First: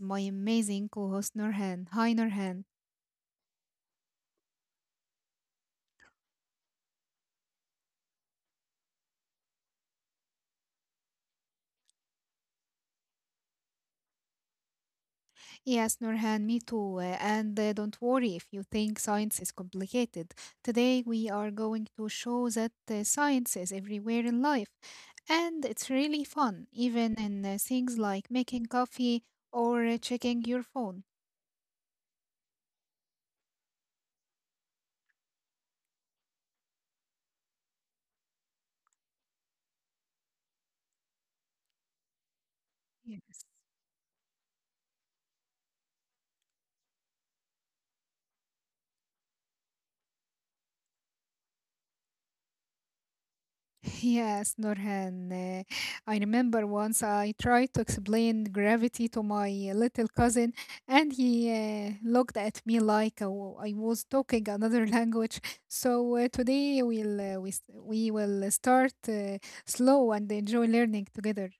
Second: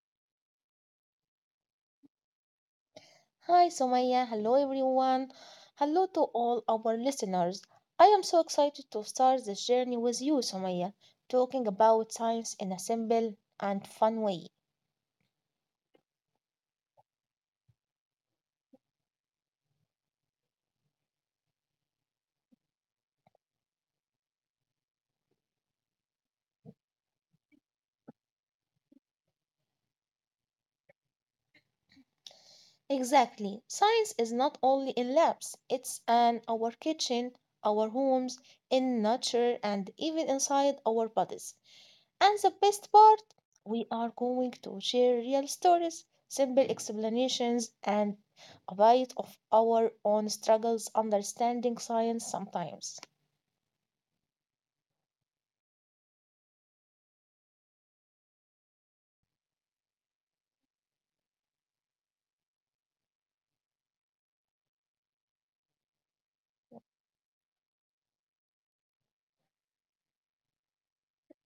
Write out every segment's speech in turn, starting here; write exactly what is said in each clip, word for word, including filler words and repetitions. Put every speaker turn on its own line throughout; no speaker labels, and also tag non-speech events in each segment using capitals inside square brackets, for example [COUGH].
my amazing co-host Nurhan. Hi Nurhan.
Hi, Somaya. Hello, everyone. Hello to all our listeners. I am so excited to start this journey with you, Somaya, talking about science in a simple and fun way.
Yes, Nurhan, me too. Uh, and uh, don't worry if you think science is complicated. Today we are going to show that uh, science is everywhere in life, and it's really fun, even in uh, things like making coffee or uh, checking your phone.
Exactly. Science is not only in labs, it's in our kitchen, our homes, in nature, and even inside our bodies. And the best part,
Yes.
we are going to share real stories, simple explanations, and a bit of our own struggles understanding science sometimes.
Yes, Nurhan. uh, I remember once I tried to explain gravity to my little cousin, and he uh, looked at me like I wa- I was talking another [LAUGHS] language. So uh, today we'll uh, we s- we will start uh, slow and enjoy learning together.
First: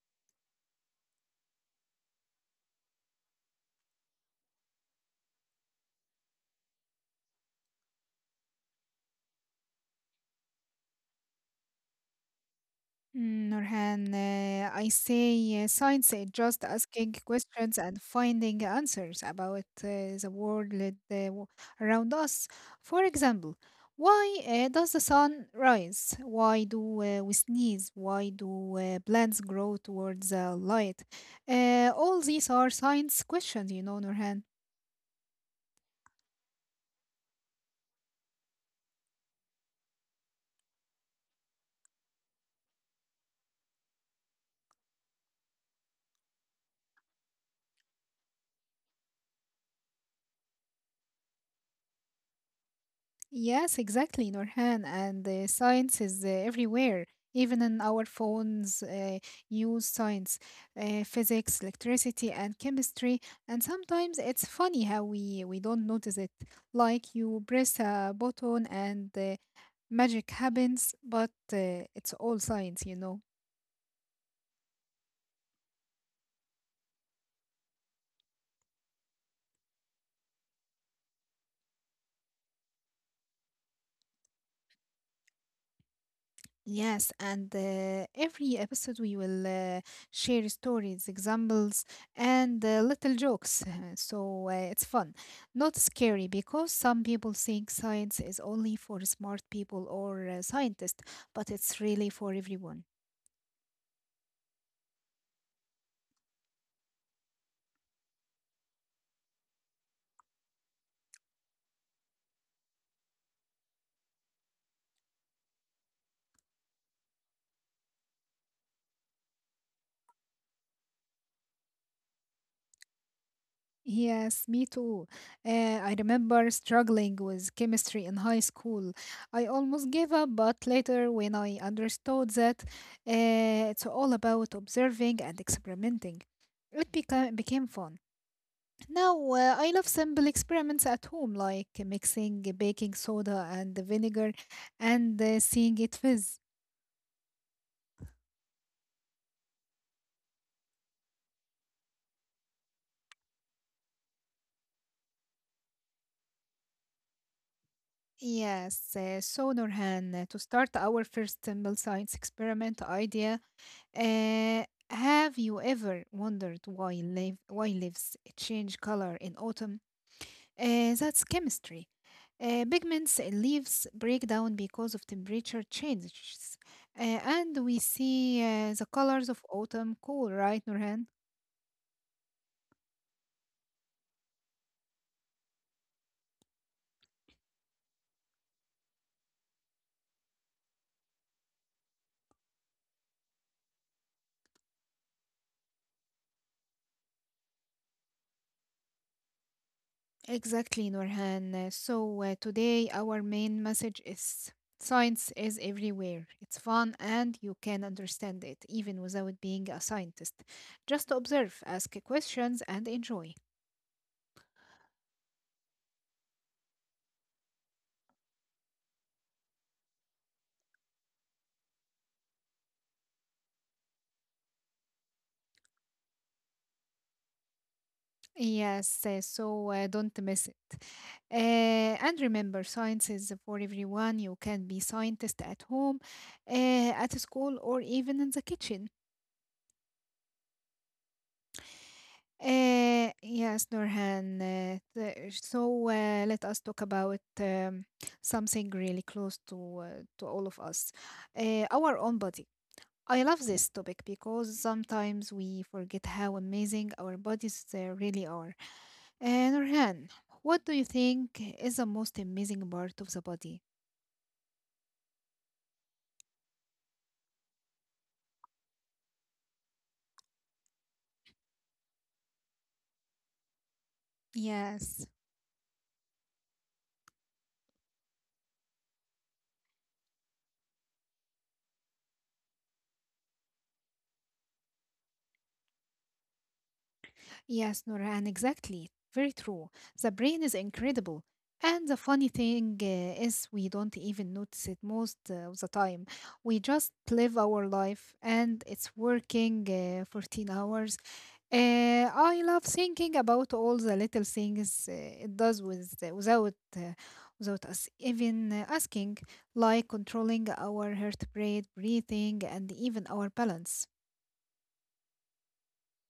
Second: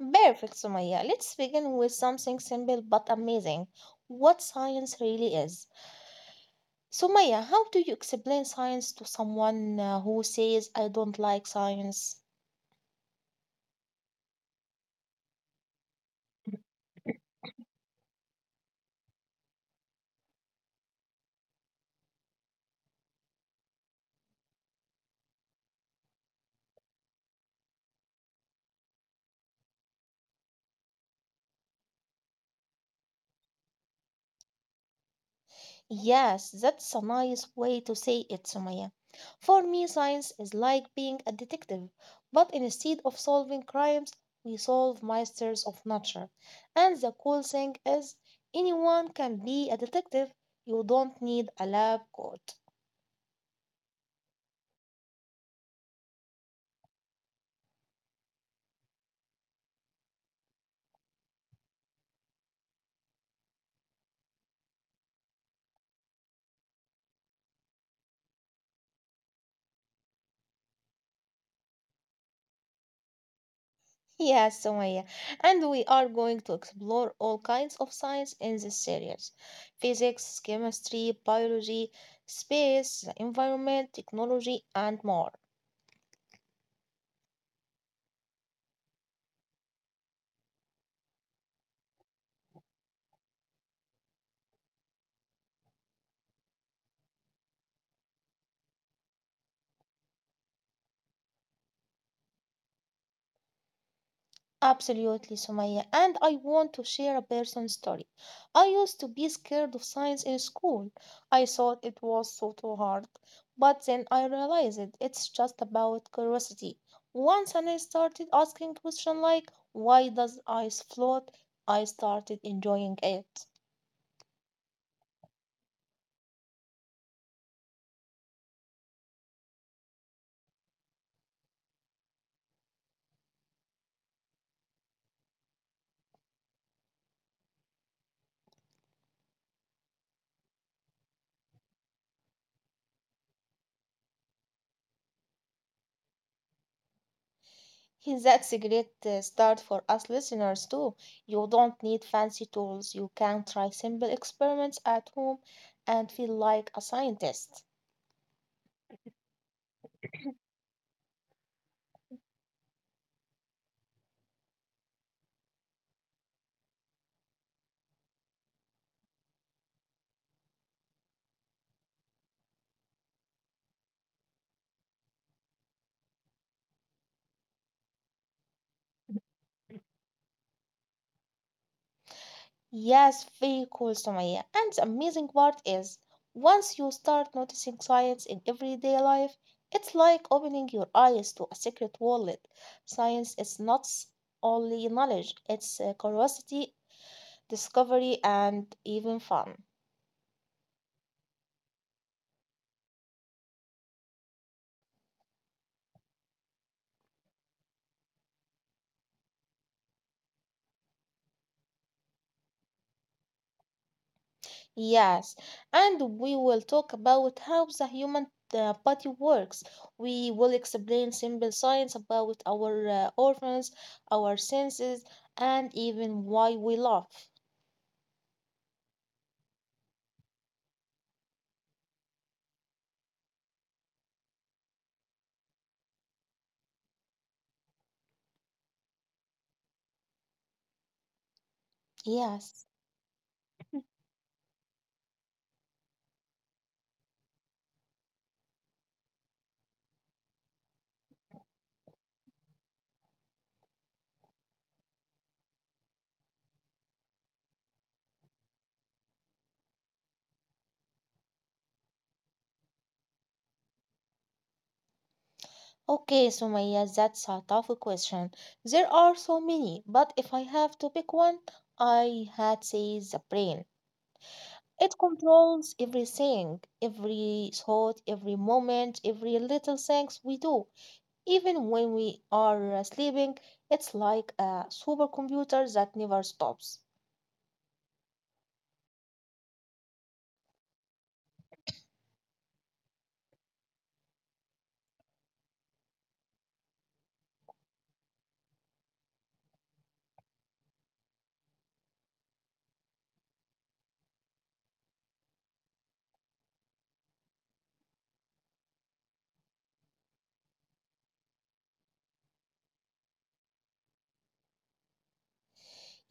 Perfect, Sumaya. Let's begin with something simple but amazing what science really is. Sumaya, how do you explain science to someone uh, who says, I don't like science?
Mm, Nurhan, uh, I say uh, science is just asking questions and finding answers about uh, the world uh, w- around us. For example, why uh, does the sun rise? Why do uh, we sneeze? Why do uh, plants grow towards the light? Uh, all these are science questions, you know, Nurhan.
Yes, that's a nice way to say it, Sumaya. For me, science is like being a detective, but instead of solving crimes, we solve masters of nature. And the cool thing is, anyone can be a detective. You don't need a lab coat.
Yes, exactly, Norhan. And uh, science is uh, everywhere, even in our phones. Uh, use science, uh, physics, electricity, and chemistry. And sometimes it's funny how we we don't notice it. Like you press a button and uh, magic happens, but uh, it's all science, you know.
Yes, Sumaya. And we are going to explore all kinds of science in this series physics, chemistry, biology, space, the environment, technology, and more.
Yes, and uh, every episode we will uh, share stories, examples, and uh, little jokes. [LAUGHS] So uh, it's fun, not scary, because some people think science is only for smart people or uh, scientists, but it's really for everyone.
Absolutely, Sumaya. And I want to share a personal story. I used to be scared of science in school. I thought it was so too hard. But then I realized it. it's just about curiosity. Once and I started asking questions like, why does ice float? I started enjoying it.
Yes, me too. Uh, I remember struggling with chemistry in high school. I almost gave up, but later, when I understood that uh, it's all about observing and experimenting, it became became fun. Now, uh, I love simple experiments at home, like mixing baking soda and vinegar and uh, seeing it fizz.
[LAUGHS] Hey, that's a great uh, start for us listeners too. You don't need fancy tools. You can try simple experiments at home and feel like a scientist.
Yes, uh, so Norhan, uh, to start our first simple science experiment idea. Uh, have you ever wondered why, leaf, why leaves change color in autumn? Uh, that's chemistry. Uh, pigments in leaves break down because of temperature changes. Uh, and we see uh, the colors of autumn cool, right, Nurhan?
Yes, very cool, Sumaya. And the amazing part is, once you start noticing science in everyday life, it's like opening your eyes to a secret world. Science is not s- only knowledge, it's uh, curiosity, discovery, and even fun.
Exactly, Nurhan. Uh, So uh, today our main message is science is everywhere. It's fun and you can understand it even without being a scientist. Just observe, ask questions, and enjoy.
Yes, and we will talk about how the human uh, body works. We will explain simple science about our uh, organs, our senses, and even why we laugh.
Yes, uh, so uh, don't miss it. Uh, and remember, science is for everyone. You can be scientist at home, uh, at school, or even in the kitchen.
Yes.
Uh, yes, Nurhan. Uh, the- so uh, let us talk about um, something really close to uh, to all of us, uh, our own body. I love this topic because sometimes we forget how amazing our bodies uh, really are. And Nurhan, what do you think is the most amazing part of the body?
Okay, Sumaya, that's a tough question. There are so many, but if I have to pick one, I had say the brain. It
Yes.
controls everything, every thought, every moment, every little things we do. Even when we are sleeping, it's like a supercomputer that never stops.
Yes, Noran, exactly. Very true. The brain is incredible. And the funny thing uh, is, we don't even notice it most uh, of the time. We just live our life and it's working uh, fourteen hours. Uh, I love thinking about all the little things uh, it does with, without, uh, without us even uh, asking, like controlling our heart rate, breathing, and even our balance.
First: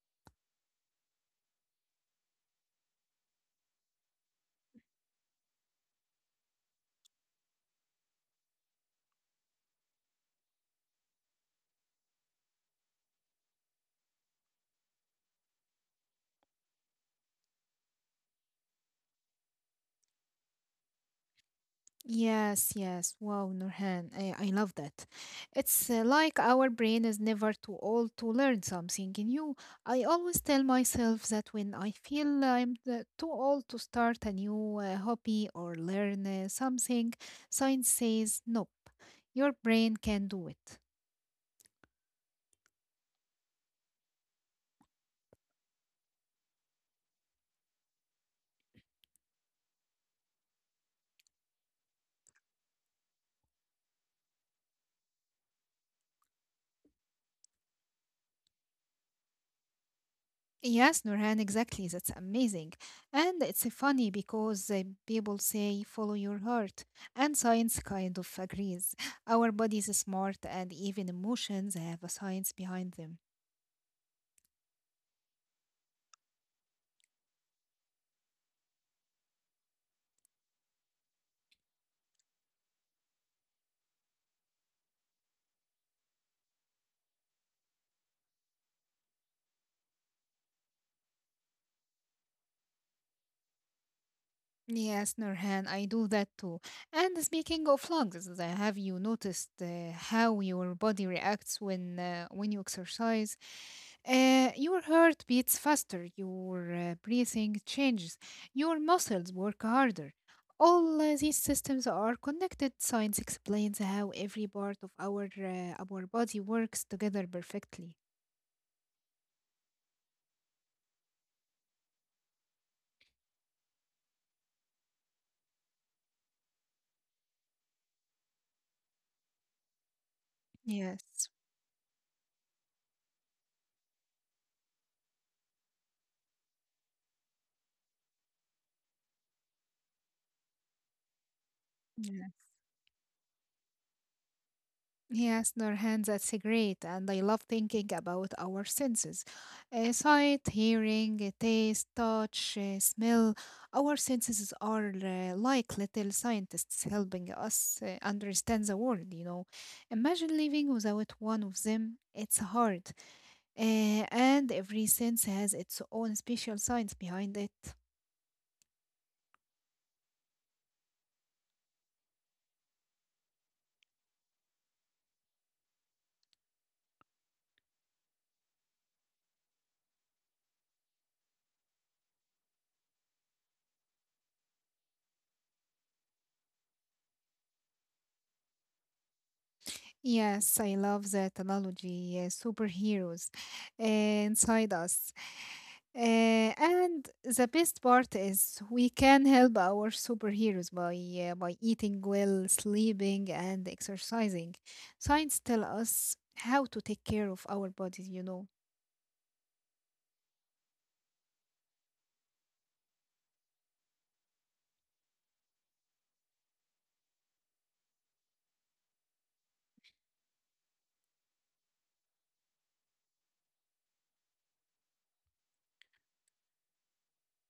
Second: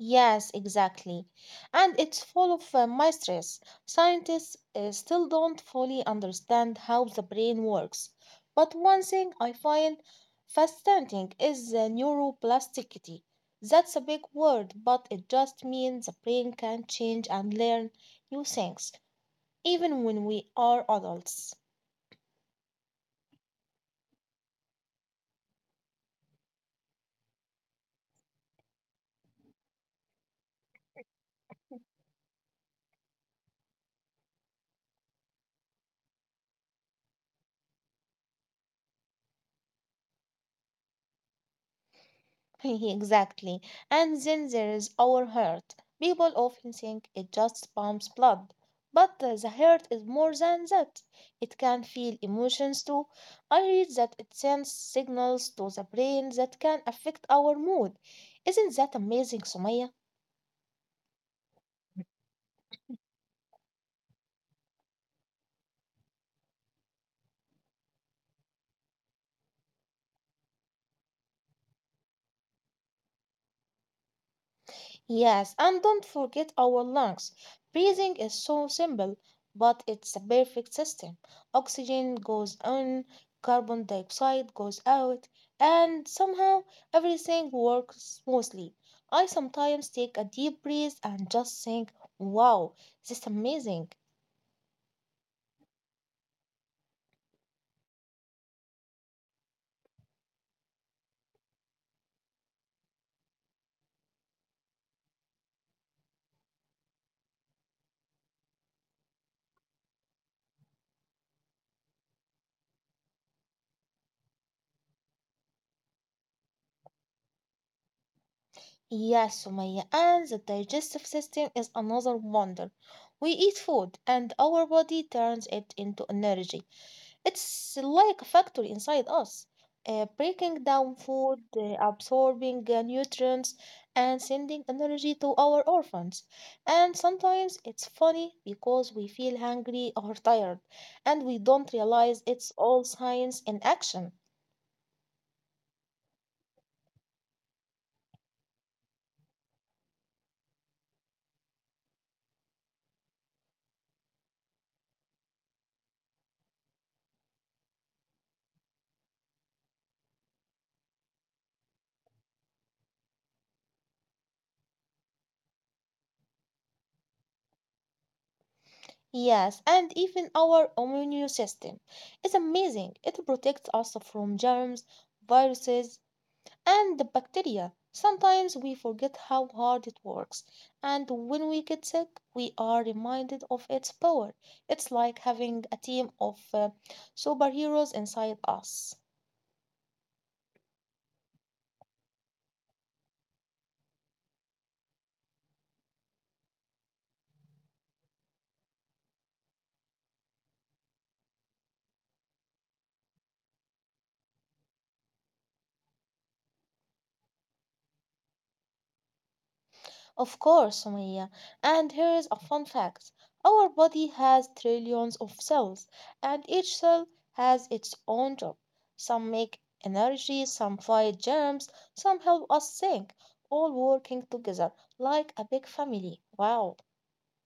Yes, exactly. And it's full of uh, mysteries. Scientists uh, still don't fully understand how the brain works. But one thing I find fascinating is the neuroplasticity. That's a big word, but it just means the brain can change and learn new things, even when we are adults.
Yes, yes. Wow, Nurhan, I, I love that. It's uh, like our brain is never too old to learn something new. I always tell myself that when I feel I'm uh, too old to start a new uh, hobby or learn uh, something, science says, nope, your brain can do it.
[LAUGHS] Exactly. And then there is our heart. People often think it just pumps blood, but uh, the heart is more than that. It can feel emotions too. I read that it sends signals to the brain that can affect our mood. Isn't that amazing, Sumaya?
Yes, Nurhan, exactly. That's amazing. And it's funny because uh, people say follow your heart, and science kind of agrees. Our bodies are smart, and even emotions have a science behind them.
Yes, and don't forget our lungs. Breathing is so simple, but it's a perfect system. Oxygen goes in, carbon dioxide goes out, and somehow everything works smoothly. I sometimes take a deep breath and just think, wow, this is amazing.
Yes, Nurhan, I do that too. And speaking of lungs, uh, have you noticed uh, how your body reacts when uh, when you exercise? Uh, your heart beats faster, your uh, breathing changes, your muscles work harder. All uh, these systems are connected. Science explains how every part of our uh, our body works together perfectly.
Yes, Sumaya, and the digestive system is another wonder. We eat food and our body turns it into energy. It's like a factory inside us, uh, breaking down
Yes.
food, uh, absorbing uh, nutrients, and sending energy to our orphans. And sometimes it's funny because we feel hungry or tired, and we don't realize it's all science in action.
Yes, Nurhan, that's great. And I love thinking about our senses. Uh, sight, hearing, uh, taste, touch, uh, smell. Our senses are uh, like little scientists helping us uh, understand the world, you know. Imagine living without one of them, it's hard. Uh, and every sense has its own special science behind it.
Yes, and even our immune system is amazing. It protects us from germs, viruses, and the bacteria. Sometimes we forget how hard it works, and when we get sick, we are reminded of its power. It's like having a team of uh, superheroes inside us.
Yes, I love that analogy. uh, superheroes uh, inside us. Uh, and the best part is we can help our superheroes by uh, by eating well, sleeping, and exercising. Science tell us how to take care of our bodies, you know.
Of course, Sumaya. And here is a fun fact. Our body has trillions of cells, and each cell has its own job. Some make energy, some fight germs, some help us think, all working together like a big family. Wow.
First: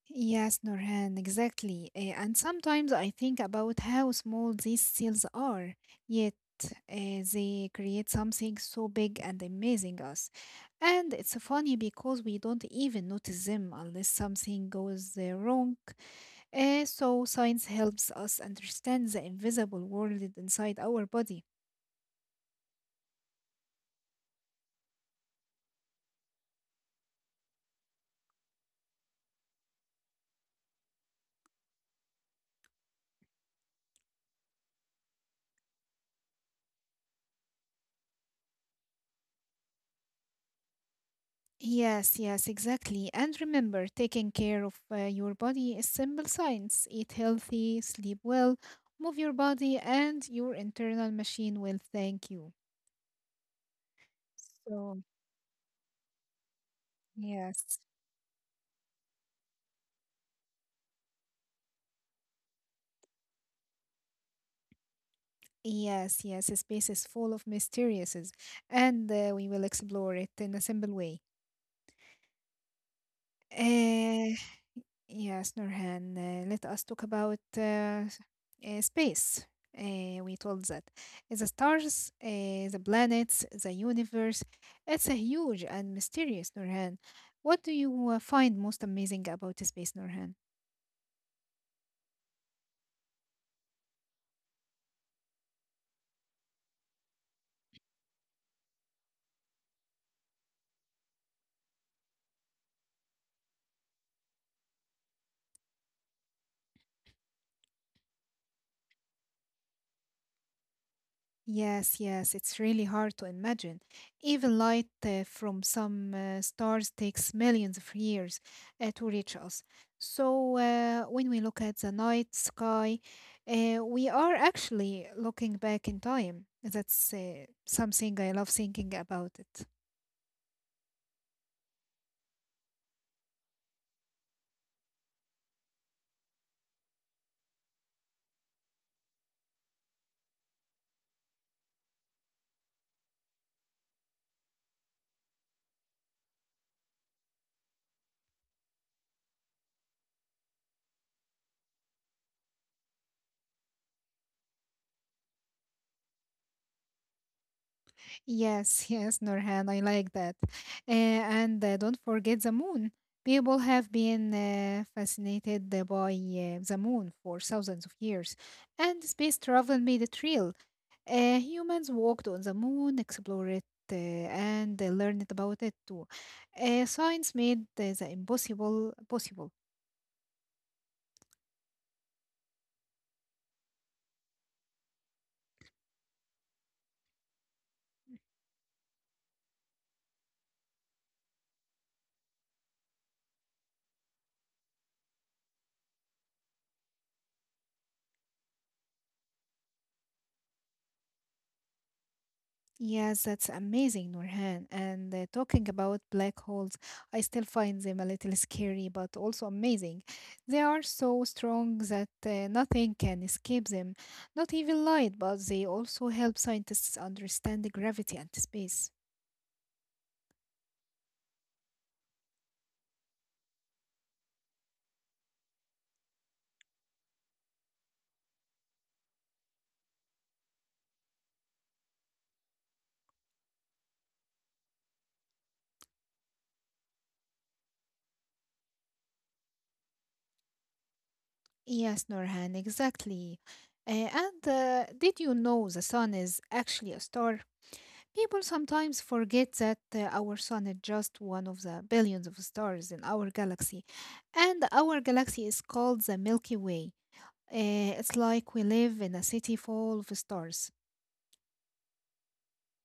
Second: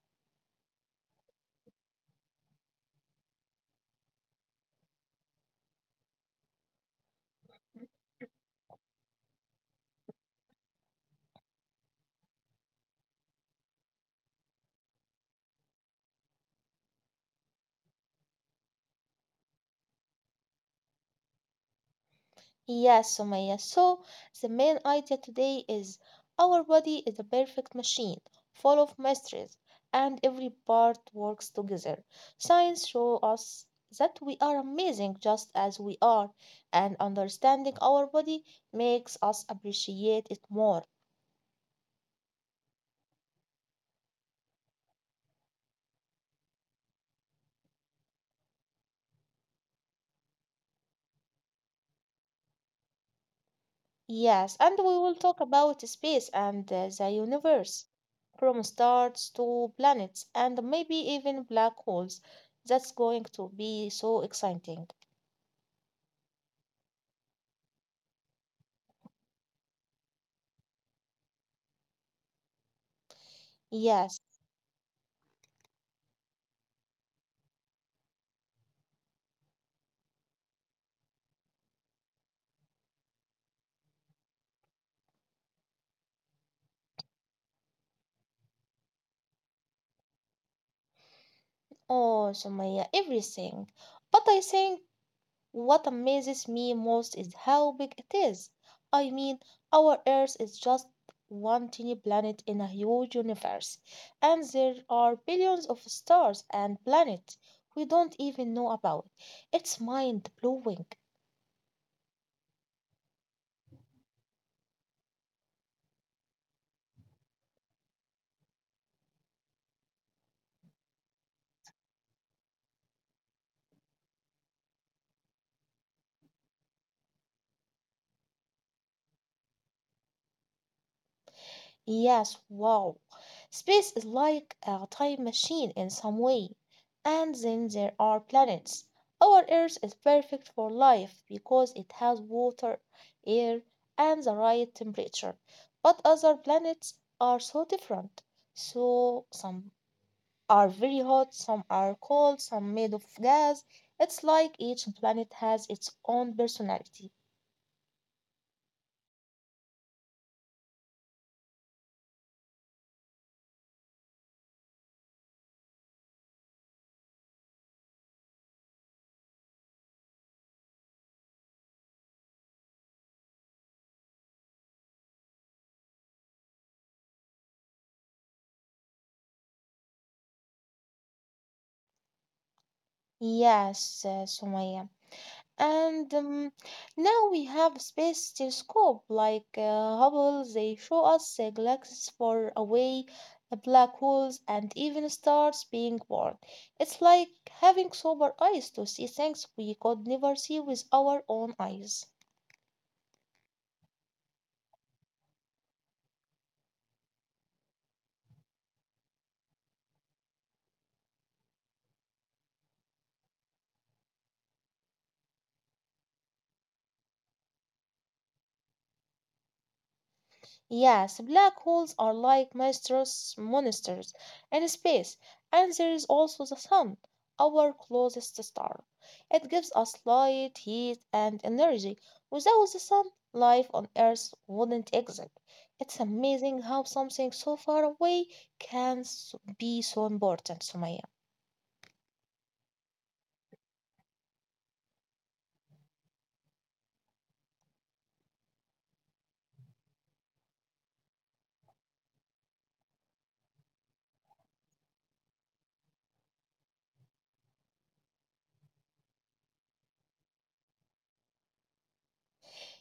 Yes, Norhan, exactly. Uh, and sometimes I think about how small these cells are, yet uh, they create something so big and amazing us. And it's funny because we don't even notice them unless something goes uh, wrong. Uh, so, science helps us understand the invisible world inside our body.
Yes, Sumaya. So the main idea today is our body is a perfect machine, full of mysteries, and every part works together. Science shows us that we are amazing just as we are, and understanding our body makes us appreciate it more.
Yes, yes, exactly. And remember, taking care of uh, your body is simple science. Eat healthy, sleep well, move your body, and your internal machine will thank you.
Yes, and we
So,
will talk about space and uh, the universe,
yes.
from stars to planets, and maybe even black holes. That's going to be so exciting.
Yes, yes, the space is full of mysteries, and uh, we will explore it in a simple way.
Yes,
Uh, Yes, Nurhan, uh, let us talk about uh, s- uh, space. Uh, we told that the stars, uh, the planets, the universe, it's a huge and mysterious, Nurhan. What do you uh, find most amazing about space, Nurhan?
oh, Sumaya, everything. But I think what amazes me most is how big it is. I mean, our Earth is just one tiny planet in a huge universe, and there are billions of stars and planets we don't even know about. It's mind blowing.
Yes, yes, it's really hard to imagine. Even light uh, from some uh, stars takes millions of years uh, to reach us. So, uh, when we look at the night sky, uh, we are actually looking back in time. That's uh, something I love thinking about it.
Yes, wow. Space is like a time machine in some way. And then there are planets. Our Earth is perfect for life because it has water, air, and the right temperature. But other planets are so different. So some are very hot, some are cold, some made of gas. It's like each planet has its own personality.
Yes, [LAUGHS] yes, Nurhan, I like that. Uh, and uh, don't forget the moon. People have been uh, fascinated uh, by uh, the moon for thousands of years, and space travel made it real. Uh, humans walked on the moon, explored it, uh, and uh, learned about it too. Uh, science made uh, the impossible possible.
Yes, uh, Sumaya. And um, now we have space telescope like uh, Hubble. They show us uh, galaxies far away, uh, black holes, and even stars being born. It's like having sober eyes to see things we could never see with our own eyes.
Yes, that's amazing, Nurhan. And uh, talking about black holes, I still find them a little scary, but also amazing. They are so strong that uh, nothing can escape them, not even light, but they also help scientists understand the gravity and space.
Yes, black holes are like monstrous monsters in space, and there is also the sun, our closest star. It gives us light, heat, and energy. Without the sun, life on Earth wouldn't exist. It's amazing how something so far away can s- be so important, Sumaya.
Yes, Norhan, exactly. Uh, and uh, did you know the sun is actually a star? People sometimes forget that uh, our sun is just one of the billions of stars in our galaxy. And our galaxy is called the Milky Way. Uh, it's like we live in a city full of stars.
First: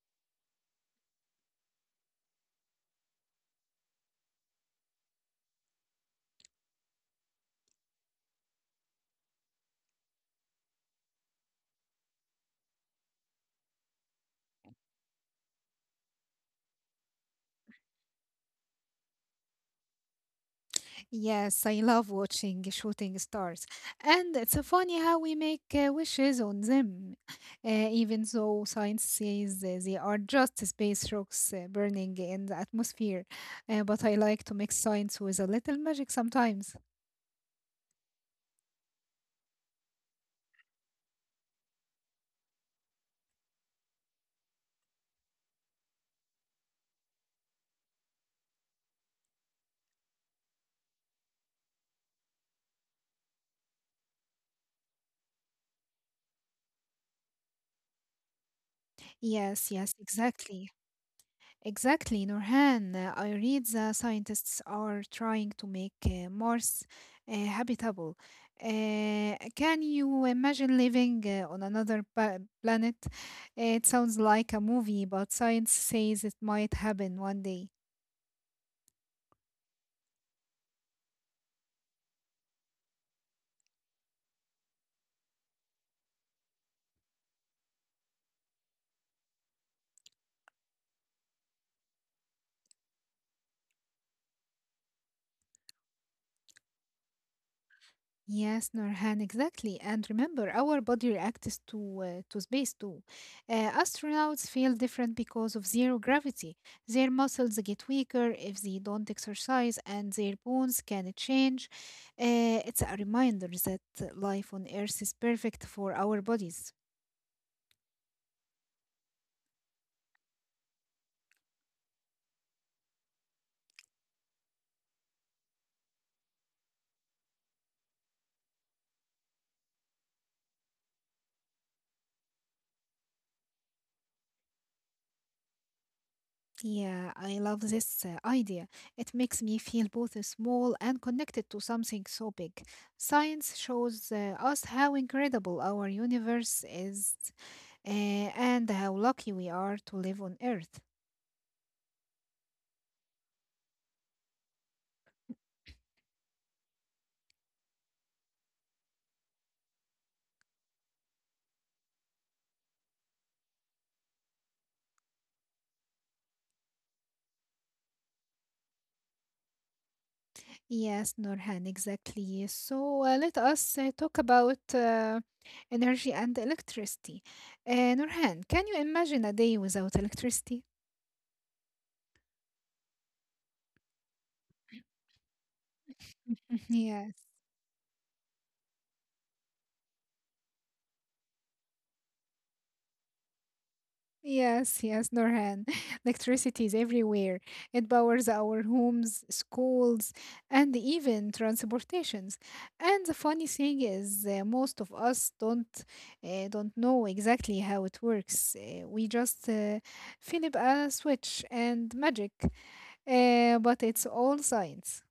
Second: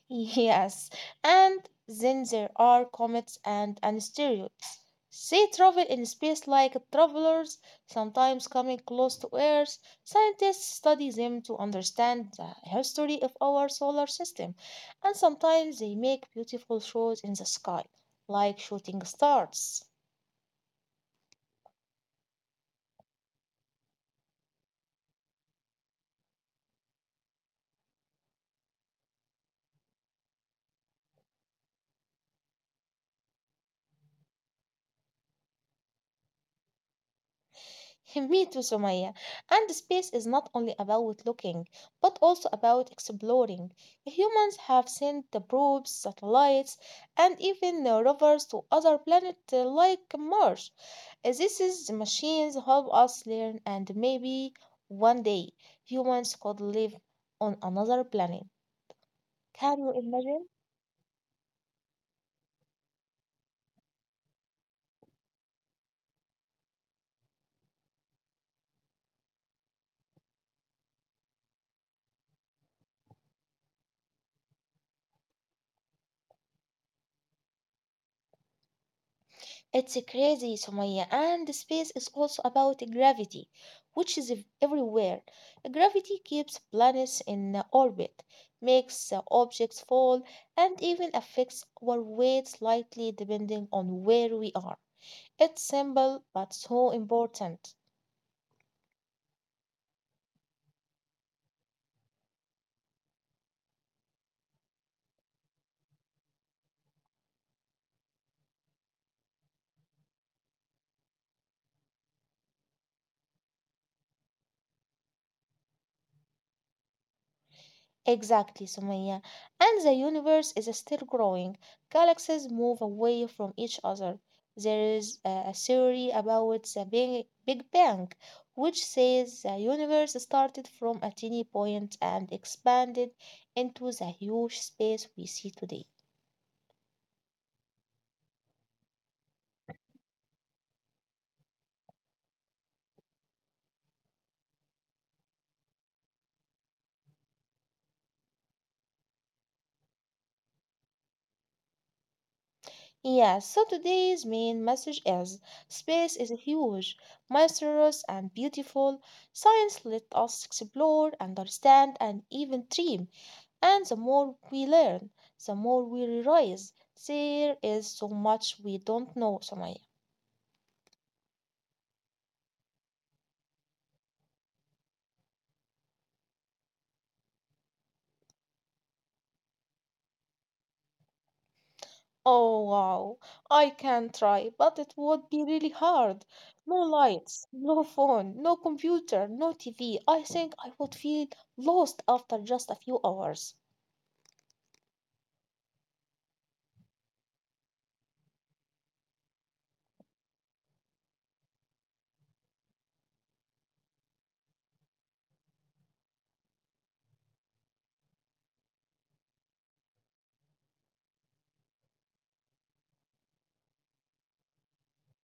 Yes, and then there are comets and asteroids. They travel in space like travelers, sometimes coming close to Earth. Scientists study them to understand the history of our solar system, and sometimes they make beautiful shows in the sky, like shooting stars.
Yes, I love watching shooting stars. And it's uh, funny how we make uh, wishes on them, uh, even though science says uh, they are just space rocks uh, burning in the atmosphere. Uh, but I like to mix science with a little magic sometimes.
[LAUGHS] Me too, Sumaya. And space is not only about looking, but also about exploring. Humans have sent the probes, satellites, and even uh, rovers to other planets uh, like Mars. Uh, This is machines help us learn, and maybe one day humans could live on another planet.
Yes,
Can you
yes,
imagine?
exactly. Exactly, Nurhan. Uh, I read the scientists are trying to make uh, Mars uh, habitable. Uh, can you imagine living uh, on another pa- planet? It sounds like a movie, but science says it might happen one day.
It's crazy, Sumaya, and space is also about gravity, which is ev- everywhere. Gravity keeps planets in orbit, makes uh, objects fall, and even affects our weight slightly depending on where we are. It's simple but so important.
Yes, Norhan, exactly. And remember, our body reacts to uh, to space too. Uh, astronauts feel different because of zero gravity. Their muscles get weaker if they don't exercise, and their bones can change. Uh, it's a reminder that life on Earth is perfect for our bodies.
Exactly, Sumaya. And the universe is still growing. Galaxies move away from each other. There is a a theory about the Big, Big Bang, which says the universe started from a tiny point and expanded into the huge space we see today.
Yeah, I love this uh, idea. It makes me feel both uh, small and connected to something so big. Science shows uh, us how incredible our universe is uh, and how lucky we are to live on Earth.
Yeah, so today's main message is space is huge, mysterious, and beautiful. Science let us explore, understand, and even dream. And the more we learn, the more we realize there is so much we don't know, Samaya.
Yes, Nurhan, exactly. So uh, let us uh, talk about uh, energy and electricity. Uh, Nurhan, can you imagine a day without electricity?
Oh wow, I can try, but it would be really hard.
[LAUGHS]
No
Yeah.
lights, no phone, no computer, no T V. I think I would feel lost after just a few hours.
Yes, yes, Norhan. [LAUGHS] Electricity is everywhere. It powers our homes, schools, and even transportations. And the funny thing is, uh, most of us don't uh, don't know exactly how it works. Uh, we just uh, flip a switch and magic. Uh, but it's all science.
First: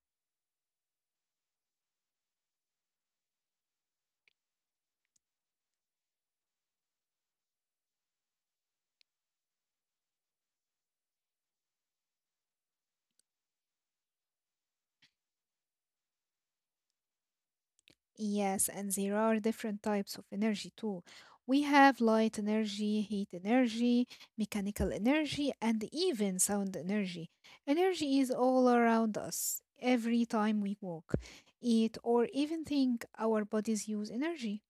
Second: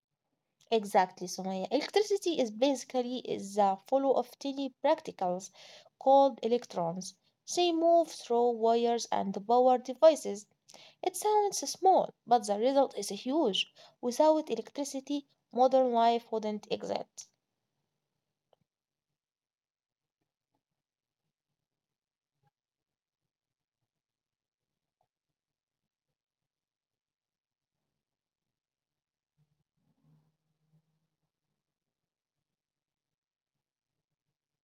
Exactly, Sumaya. Electricity is basically is the flow of tiny particles called electrons. They move through wires and power devices. It sounds small, but the result is huge. Without electricity, modern life wouldn't exist.
Yes, and there are different types of energy too. We have light energy, heat energy, mechanical energy, and even sound energy. Energy is all around us every time we walk, eat, or even think. Our bodies use energy.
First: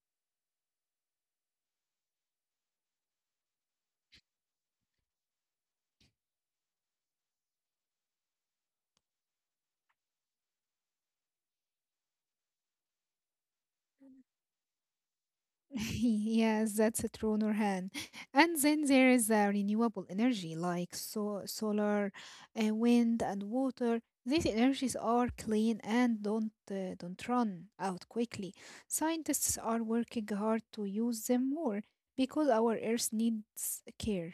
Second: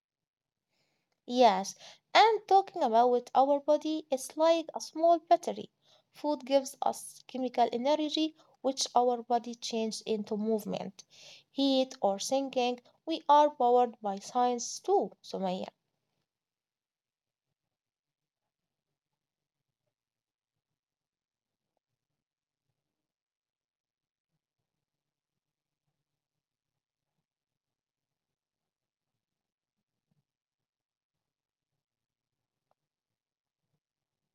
Yes, and talking about our body, it's like a small battery. Food gives us chemical energy, which our body changes into movement, heat, or thinking. We are powered by science too, Sumaya.
[LAUGHS] Yes, that's a true, Nurhan. And then there is uh, renewable energy like so solar, uh, wind, and water. These energies are clean and don't uh, don't run out quickly. Scientists are working hard to use them more because our Earth needs care.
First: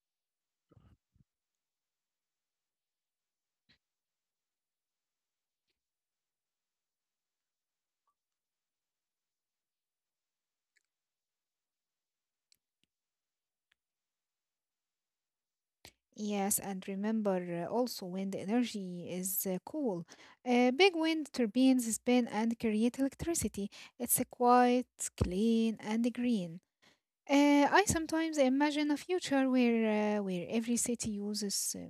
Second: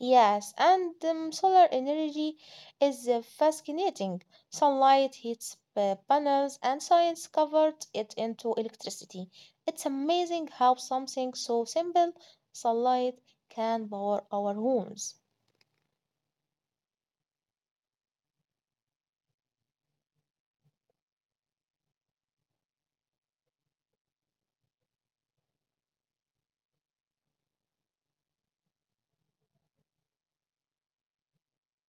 Yes, and um, Solar energy is uh, fascinating. Sunlight heats uh, panels, and science covered it into electricity. It's amazing how something so simple, sunlight, can power our homes.
Yes, and remember uh, also wind energy is uh, cool. Uh, big wind turbines spin and create electricity. It's uh, quite clean and green. Uh, I sometimes imagine a future where uh, where every city uses uh,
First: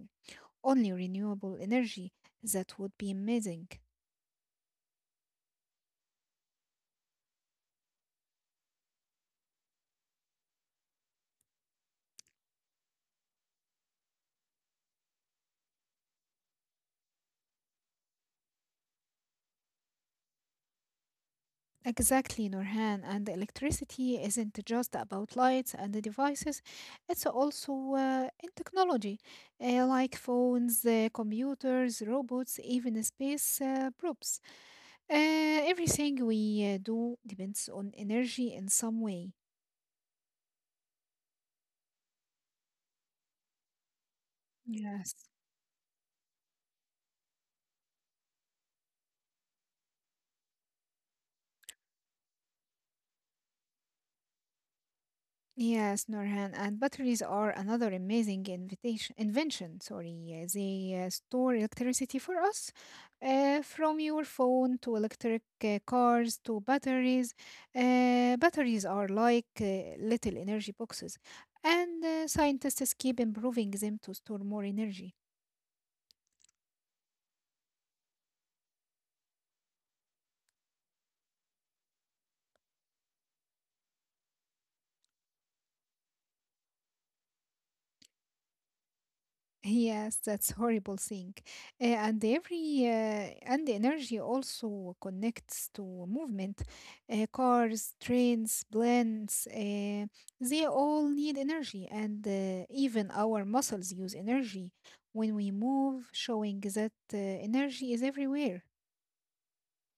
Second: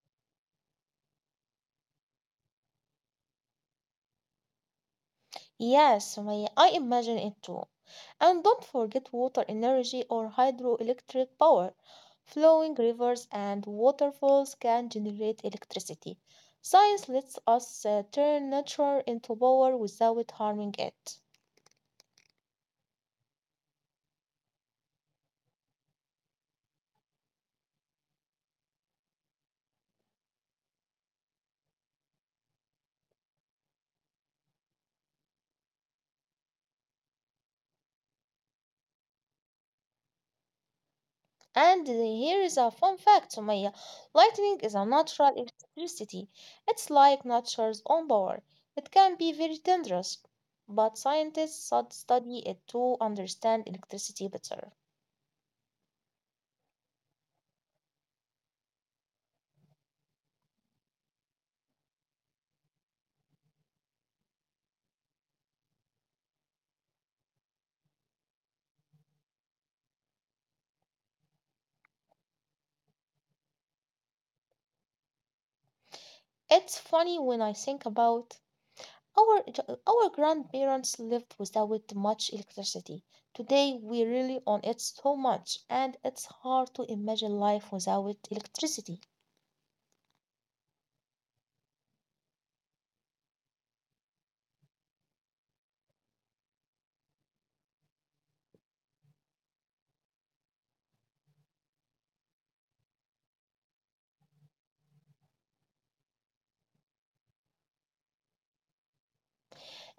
only renewable energy. That would be amazing.
Yes, Sumaya, I imagine it too. And don't forget water energy or hydroelectric power. Flowing rivers and waterfalls can generate electricity. Science lets us uh, turn nature into power without harming it.
Exactly, Norhan. And electricity isn't just about lights and the devices; it's also uh, in technology, uh, like phones, uh, computers, robots, even space uh, probes. Uh, everything we uh, do depends on energy in some way.
And uh, here is a fun fact, Sumaya. Lightning is a
Yes.
natural electricity. It's like nature's own power. It can be very dangerous, but scientists stud- study it to understand electricity better.
Yes, Norhan, and batteries are another amazing invitation, invention. Sorry, uh, they uh, store electricity for us, uh, from your phone to electric uh, cars to batteries. Uh, batteries are like uh, little energy boxes, and uh, scientists keep improving them to store more energy.
It's funny when I think about our our grandparents lived without much electricity. Today we rely on it so much, and it's hard to imagine life without electricity.
Yes, that's horrible thing. Uh, and every uh, and energy also connects to movement. Uh, cars, trains, planes, uh, they all need energy, and uh, even our muscles use energy when we move, showing that uh, energy is everywhere.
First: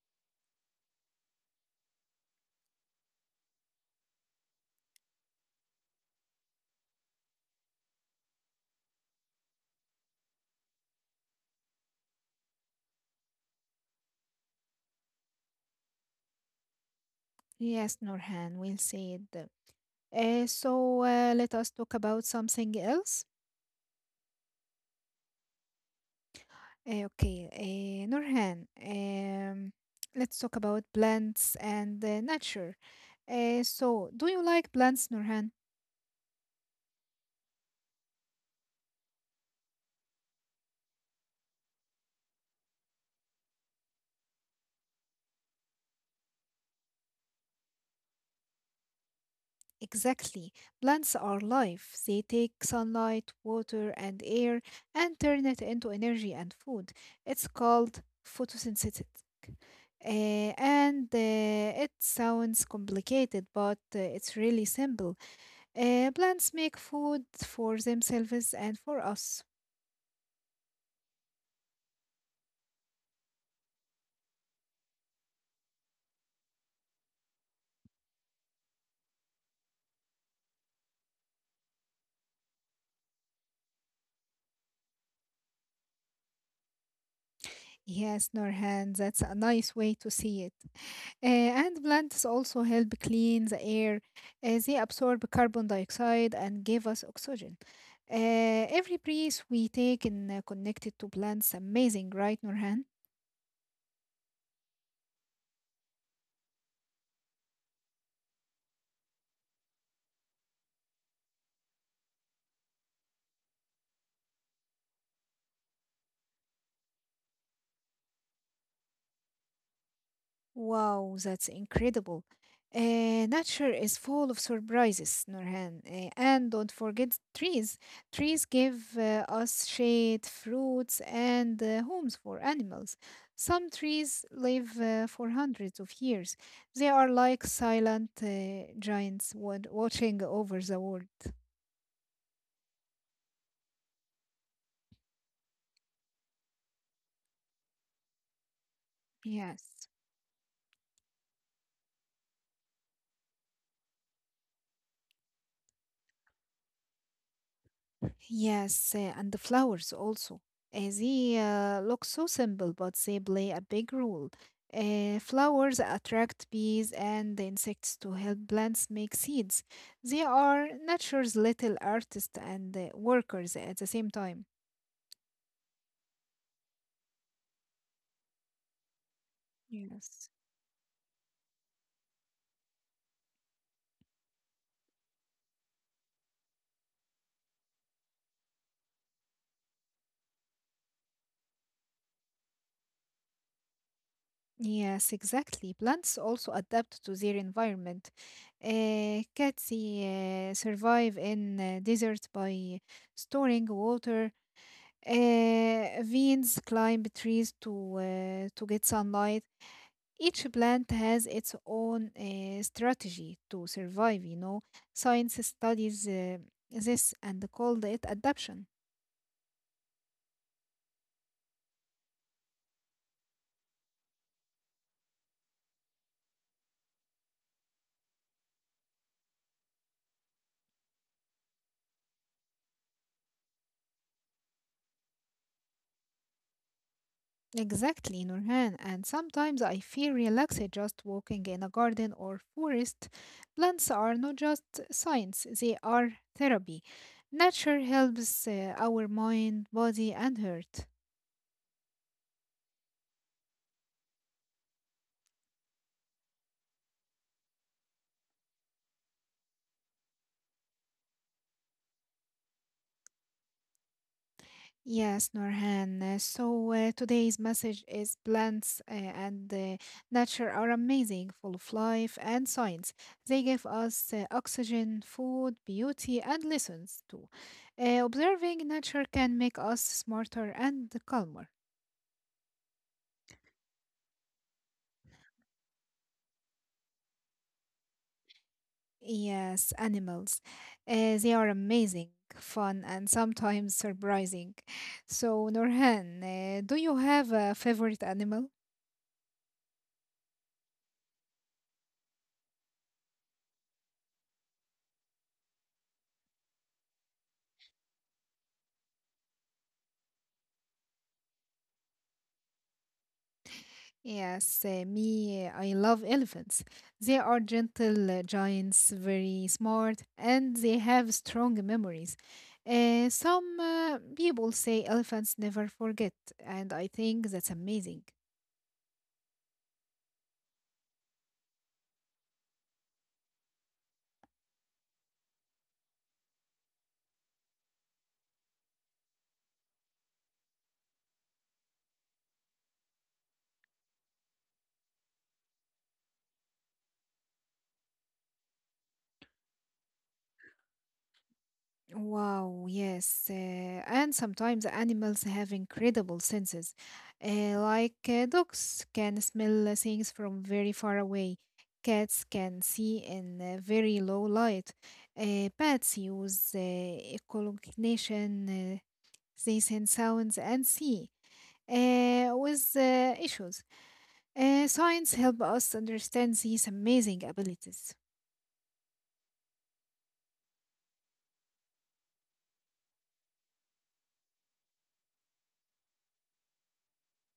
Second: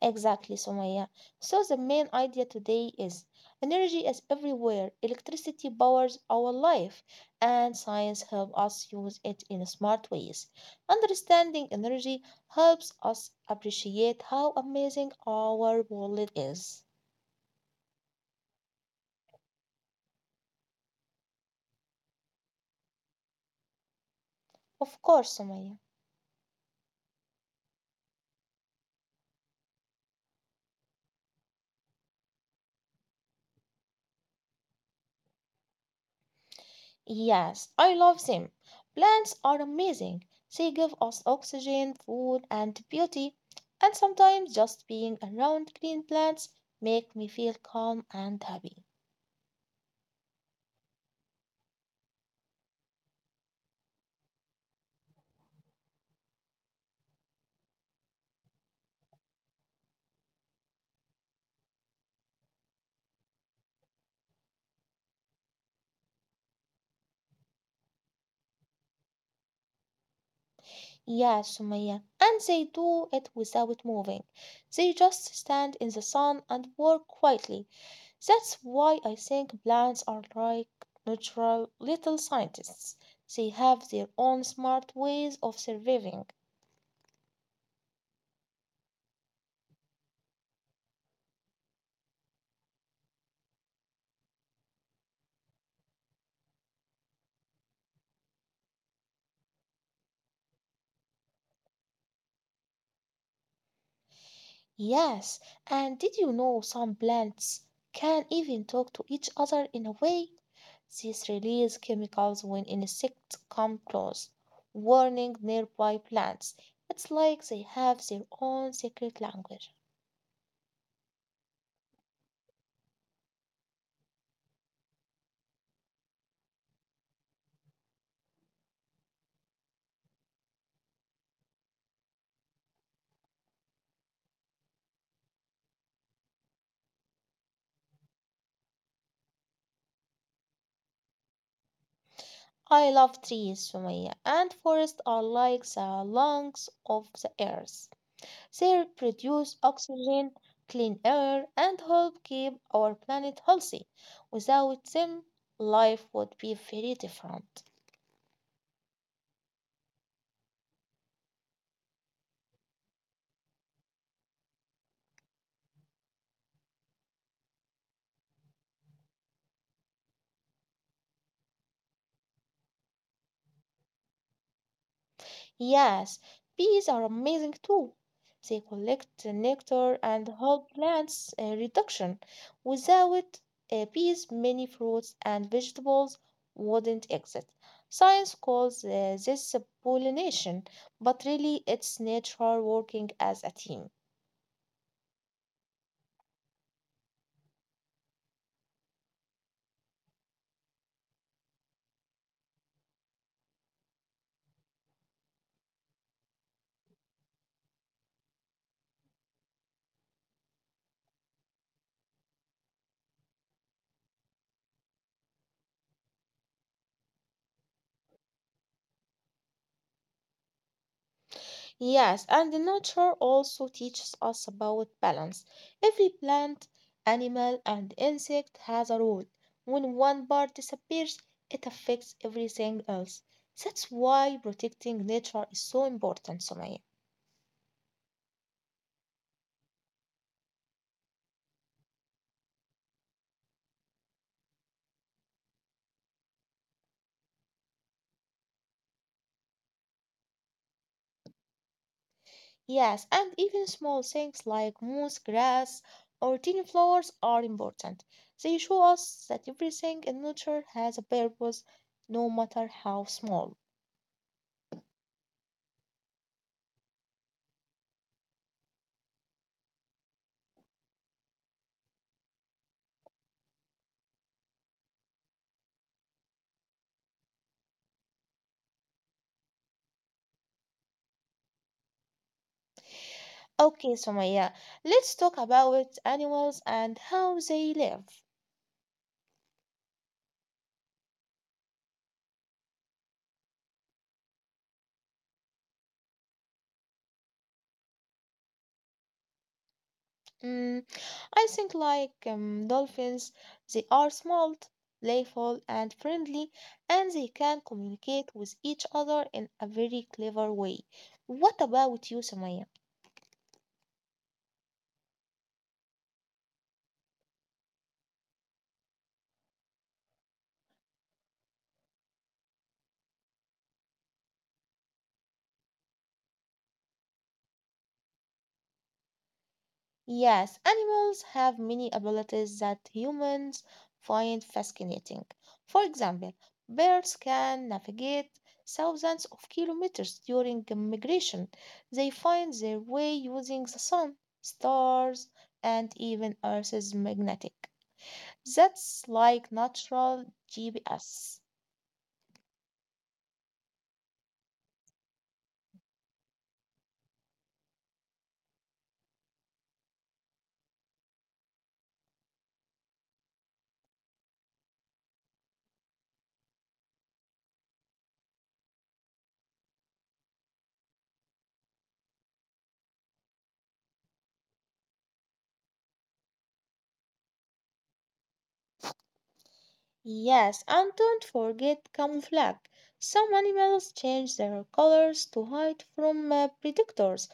Exactly, Somaya. So the main idea today is energy is everywhere. Electricity powers our life, and science helps us use it in smart ways. Understanding energy helps us appreciate how amazing our world is.
Yes, Norhan, we'll say it. Uh, so uh, let us talk about something else.
Of course, Sumaya.
Uh, okay, uh, Nurhan, um, let's talk about plants and uh, nature. Uh, so, do you like plants, Nurhan?
Yes, I love them. Plants are amazing. They give us oxygen, food, and beauty. And sometimes just being around green plants make me feel calm and happy.
Exactly. Plants are life. They take sunlight, water, and air and turn it into energy and food. It's called photosynthesis. Uh, and uh, It sounds complicated, but uh, it's really simple. Uh, plants make food for themselves and for us.
Yes, Sumaya. And they do it without moving. They just stand in the sun and work quietly. That's why I think plants are like natural little scientists. They have their own smart ways of surviving.
Yes, Norhan, that's a nice way to see it. Uh, and plants also help clean the air. Uh, they absorb carbon dioxide and give us oxygen. Uh, every breath we take is uh, connected to plants. Amazing, right, Norhan?
Yes, and did you know some plants can even talk to each other in a way? These release chemicals when insects come close, warning nearby plants. It's like they have their own secret language.
Wow, that's incredible. Uh, nature is full of surprises, Nurhan. Uh, and don't forget trees. Trees give uh, us shade, fruits, and uh, homes for animals. Some trees live uh, for hundreds of years. They are like silent uh, giants wa- watching over the world.
I love trees, Sumaya, and forests are like the lungs of the earth. They produce
Yes.
oxygen, clean air, and help keep our planet healthy. Without them, life would be very different.
Yes, uh, and the flowers also. Uh, they uh, look so simple, but they play a big role. Uh, flowers attract bees and insects to help plants make seeds. They are nature's little artists and uh, workers at the same time.
Yes, bees are amazing too. They collect the nectar
Yes.
and help plants uh, reduction. Without uh, bees, many fruits and vegetables wouldn't exist. Science calls uh, this pollination, but really it's nature working as a team.
Yes, exactly. Plants also adapt to their environment. Uh, cats uh, survive in uh, desert by storing water. Uh, vines climb trees to uh, to get sunlight. Each plant has its own uh, strategy to survive, you know. Science studies uh, this and called it adaptation.
Yes, and the nature also teaches us about balance. Every plant, animal, and insect has a role. When one part disappears, it affects everything else. That's why protecting nature is so important, Sumaya.
Exactly, Nurhan. And sometimes I feel relaxed just walking in a garden or forest. Plants are not just science, they are therapy. Nature helps uh, our mind, body, and heart.
Yes, and even small things like moss, grass, or tiny flowers are important. They show us that everything in nature has a purpose, no matter how small.
Yes, Norhan. Uh, So uh, today's message is plants uh, and uh, nature are amazing, full of life and science. They give us uh, oxygen, food, beauty, and lessons too. Uh, observing nature can make us smarter and calmer.
Okay, Sumaya, let's talk about animals and how they live.
Yes, animals. Uh, they are amazing, fun, and sometimes surprising. So, Norhan, uh, do you have a favorite animal?
Mm, I think like um, dolphins, they are small, playful, and friendly, and they can communicate with each other in a very clever way. What about you, Sumaya?
Yes, uh, me, uh, I love elephants. They are gentle uh, giants, very smart, and they have strong memories. Uh, some uh, people say elephants never forget, and I think that's amazing.
Yes, animals have many abilities that humans find fascinating. For example, birds can navigate thousands of kilometers during migration. They find their way using the sun, stars, and even Earth's magnetic. That's like natural G P S.
Wow, yes. Uh, and sometimes animals have incredible senses. Uh, like uh, dogs can smell uh, things from very far away. Cats can see in uh, very low light. Uh, bats use uh, echolocation. Uh, they send sounds and see uh, with uh, issues. Uh, science help us understand these amazing abilities.
Yes, and don't forget camouflage. Some animals change their colors to hide from uh, predators.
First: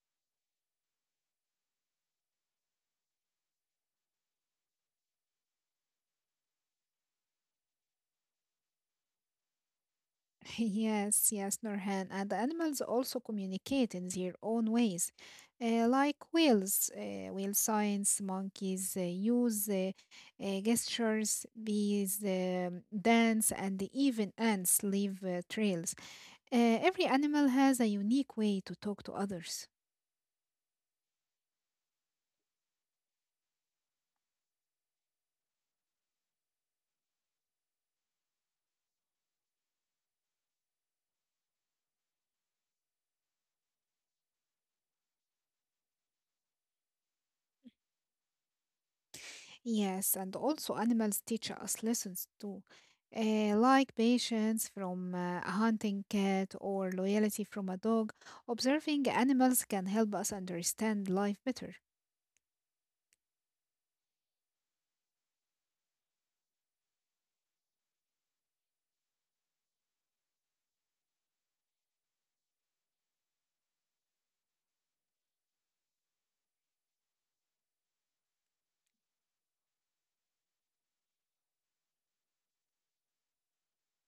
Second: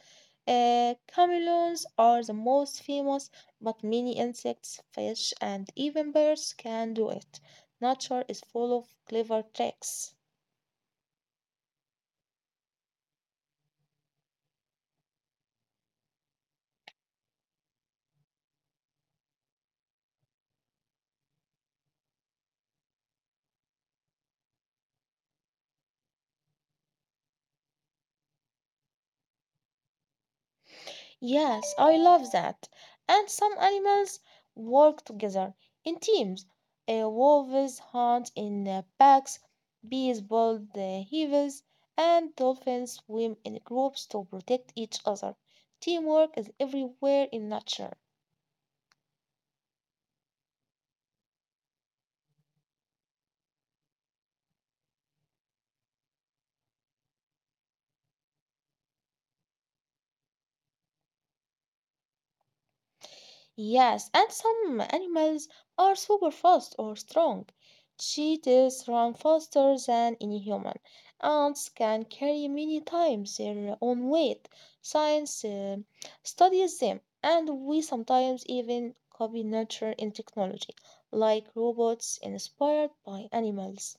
Uh, chameleons are the most famous, but many insects, fish, and even birds can do it. Nature is full of clever tricks.
[LAUGHS] Yes, yes, Nurhan. And the animals also communicate in their own ways, uh, like whales, uh, whale signs, monkeys uh, use uh, uh, gestures, bees um, dance, and even ants leave uh, trails. Uh, every animal has a unique way to talk to others.
Yes, I love that. And some animals work together in teams. Uh, wolves hunt in uh, packs, bees build uh, hives, and dolphins swim in groups to protect each other. Teamwork is everywhere in nature.
Yes, and also animals teach us lessons too, uh, like patience from uh, a hunting cat or loyalty from a dog. Observing animals can help us understand life better.
Yes, and some animals are super fast or strong. Cheetahs run faster than any human. Ants can carry many times their own weight. Science uh, studies them, and we sometimes even copy nature in technology, like robots inspired by animals.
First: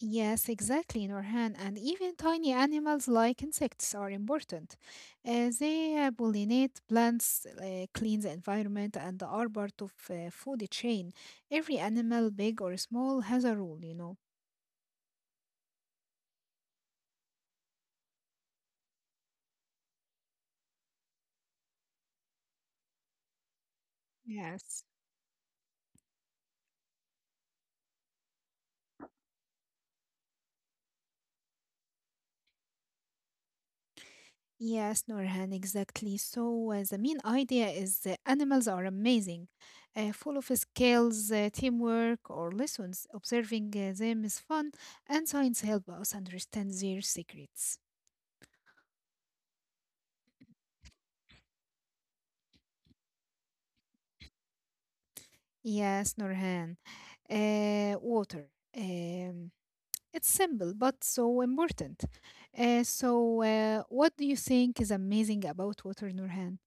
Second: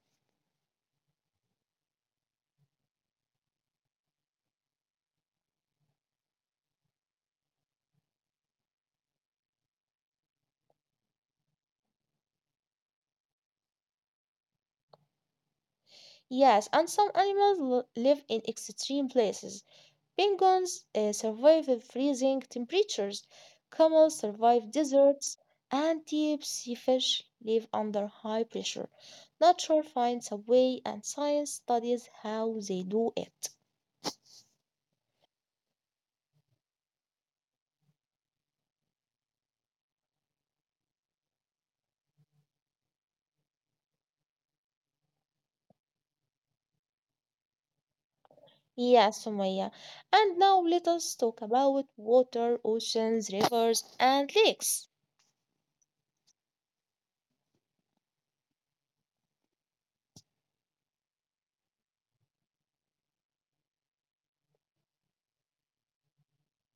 Yes, exactly, Norhan. And even tiny animals like insects are important. Uh, they uh, pollinate plants, uh, clean the environment, and are part of uh, food chain. Every animal, big or small, has a role, you know.
Yes, and some animals l- live in extreme places. Penguins uh, survive the freezing temperatures, camels survive
Yes.
deserts, and deep sea fish live under high pressure. Nature finds a way, and science studies how they do it.
Yes, Norhan, exactly. So, uh, the main idea is that animals are amazing, uh, full of skills, uh, teamwork, or lessons. Observing uh, them is fun, and science helps us understand their secrets.
Yes, Sumaya. And now let us talk about water, oceans, rivers, and lakes.
Yes, Norhan. Uh, water. Um, it's simple, but so important. Uh, so, uh, what do you think is amazing about water, Norhan?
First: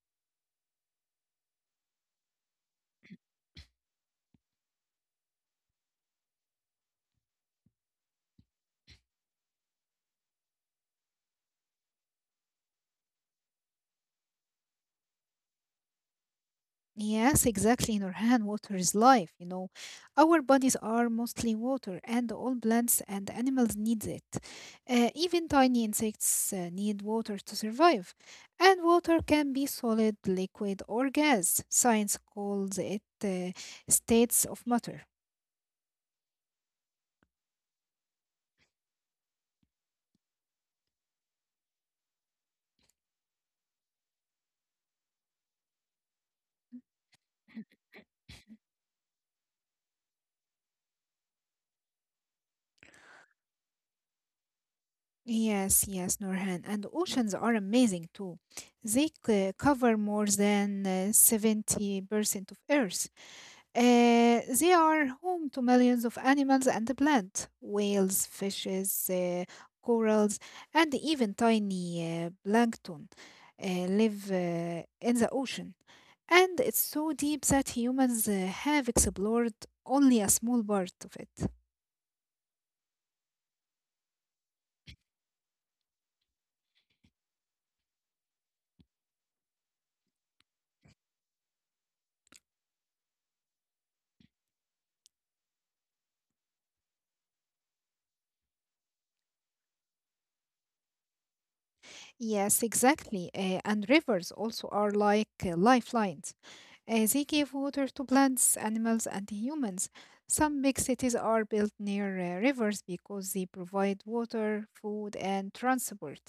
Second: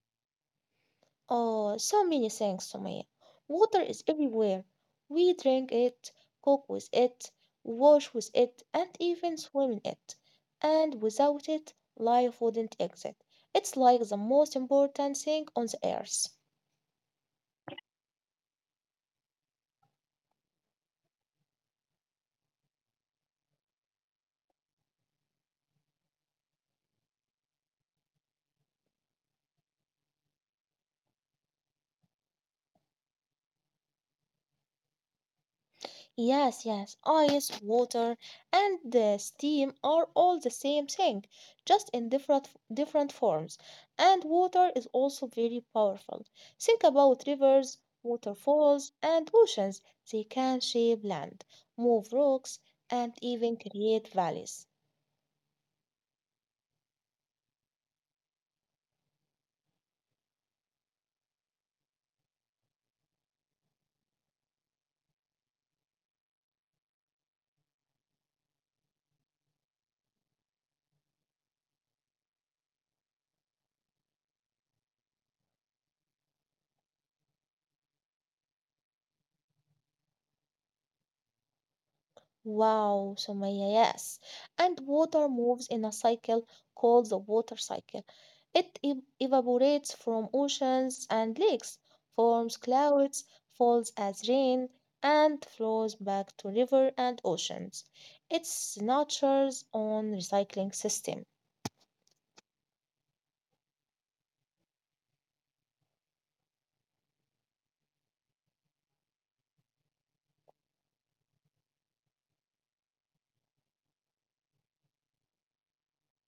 Oh, so many things, Sumaya. Water is everywhere. We drink it, cook with it, wash with it, and even swim in it. And without it, life wouldn't exist. It's like the most important thing on the earth.
Yes, exactly, in our hand, water is life, you know. Our bodies are mostly water, and all plants and animals need it. Uh, even tiny insects uh, need water to survive. And water can be solid, liquid, or gas. Science calls it uh, states of matter.
Yes, yes, ice, water, and the steam are all the same thing, just in different different forms. And water is also very powerful. Think about rivers, waterfalls, and oceans. They can shape land, move rocks, and even create valleys.
Yes, yes, Norhan. And oceans are amazing too. They c- cover more than uh, seventy percent of Earth. Uh, they are home to millions of animals and plants, whales, fishes, uh, corals, and even tiny uh, plankton uh, live uh, in the ocean. And it's so deep that humans uh, have explored only a small part of it.
Wow, Sumaya, yes. And water moves in a cycle called the water cycle. It ev- evaporates from oceans and lakes, forms clouds, falls as rain, and flows back to river and oceans. It's nature's own recycling system.
Yes, exactly. Uh, and rivers also are like uh, lifelines. Uh, they give water to plants, animals, and humans. Some big cities are built near uh, rivers because they provide water, food, and transport.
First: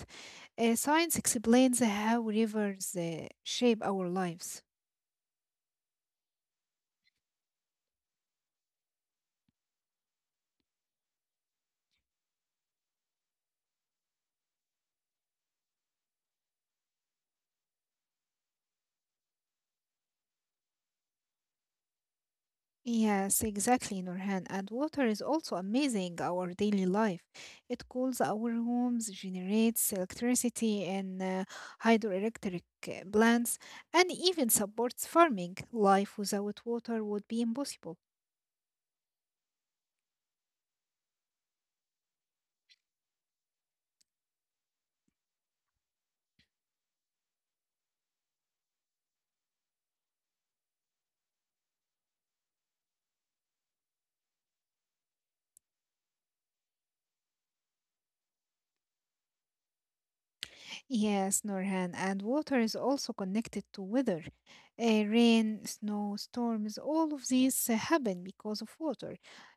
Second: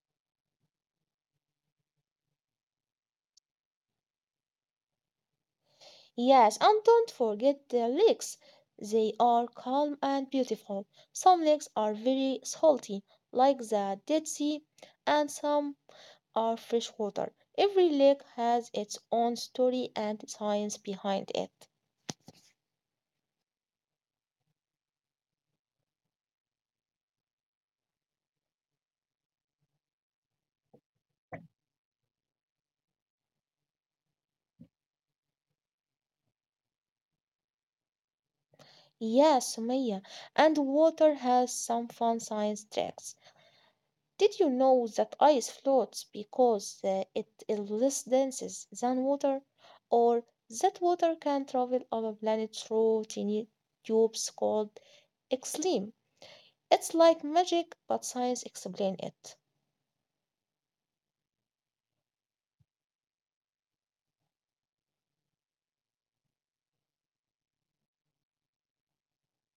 Uh, science explains how rivers uh, shape our lives.
Yes, and don't forget the lakes. They are calm and beautiful. Some lakes are very salty, like the Dead Sea, and some are freshwater. Every lake has its own story and science behind it.
Yes, exactly, Nurhan. And water is also amazing our daily life. It cools our homes, generates electricity and uh, hydroelectric uh, plants, and even supports farming. Life without water would be impossible.
Yes, Maya, and water has some fun science tricks. Did you know that ice floats because uh, it is less dense than water? Or that water can travel our planet through tiny tubes called xlim? It's like magic, but science explains it.
Yes, Norhan, and water is also connected to weather. Uh, rain, snow, storms, all of these uh, happen because of water.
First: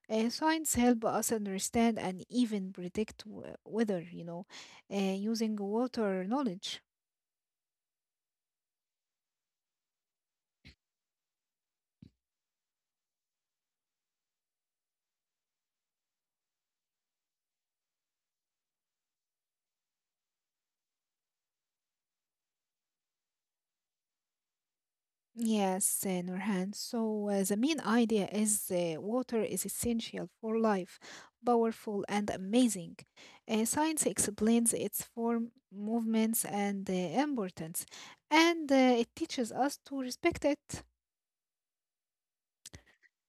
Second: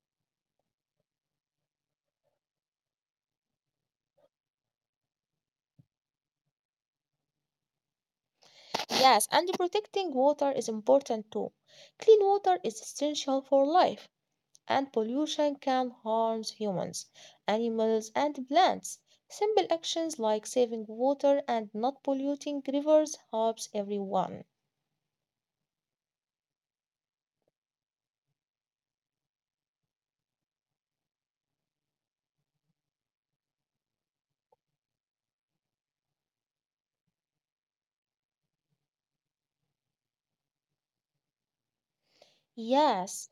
Uh, science help us understand and even predict w- weather, you know, uh, using water knowledge.
Yes, and protecting water is important too. Clean water is essential for life. And pollution can harm humans, animals, and plants. Simple actions like saving water and not polluting rivers helps everyone.
Yes, uh, Nurhan. So uh, the main idea is uh, water is essential for life, powerful and amazing. Uh, science explains its form, movements, and uh, importance, and uh, it teaches us to respect it.
Yes.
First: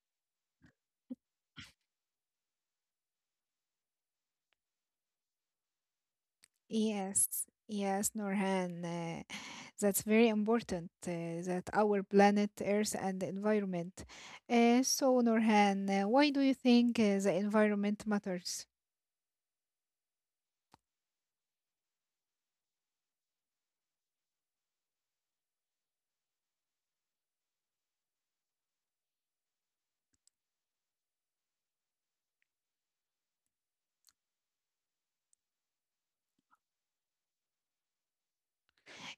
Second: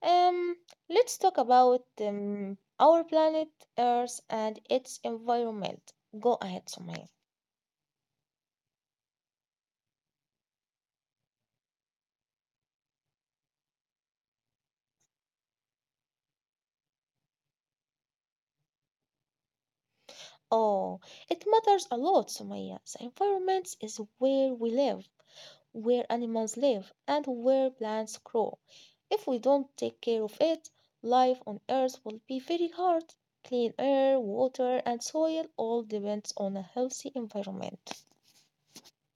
Um let's talk about um, our planet Earth and its environment. Go ahead, Sumaya.
Yes, yes, Norhan. Uh, that's very important uh, that our planet, Earth, and the environment. Uh, so, Norhan, uh, why do you think uh, the environment matters?
Oh, it matters a lot, Sumaya. The environment is where we live, where animals live, and where plants grow. If we don't take care of it, life on Earth will be very hard. Clean air, water, and soil all depends on a healthy environment.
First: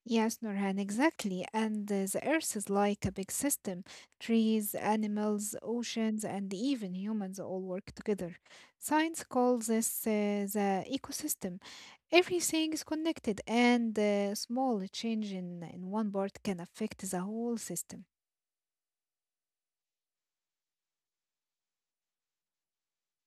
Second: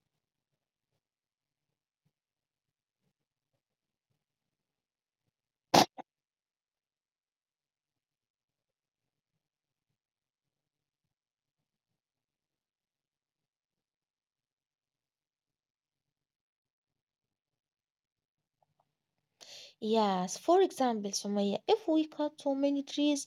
Yes, Nurhan, exactly. And uh, the Earth is like a big system. Trees, animals, oceans, and even humans all work together. Science calls this uh, the ecosystem. Everything is connected, and a small change in, in one part can affect the whole system.
Yes, for example, Sumaya, if we cut too many trees,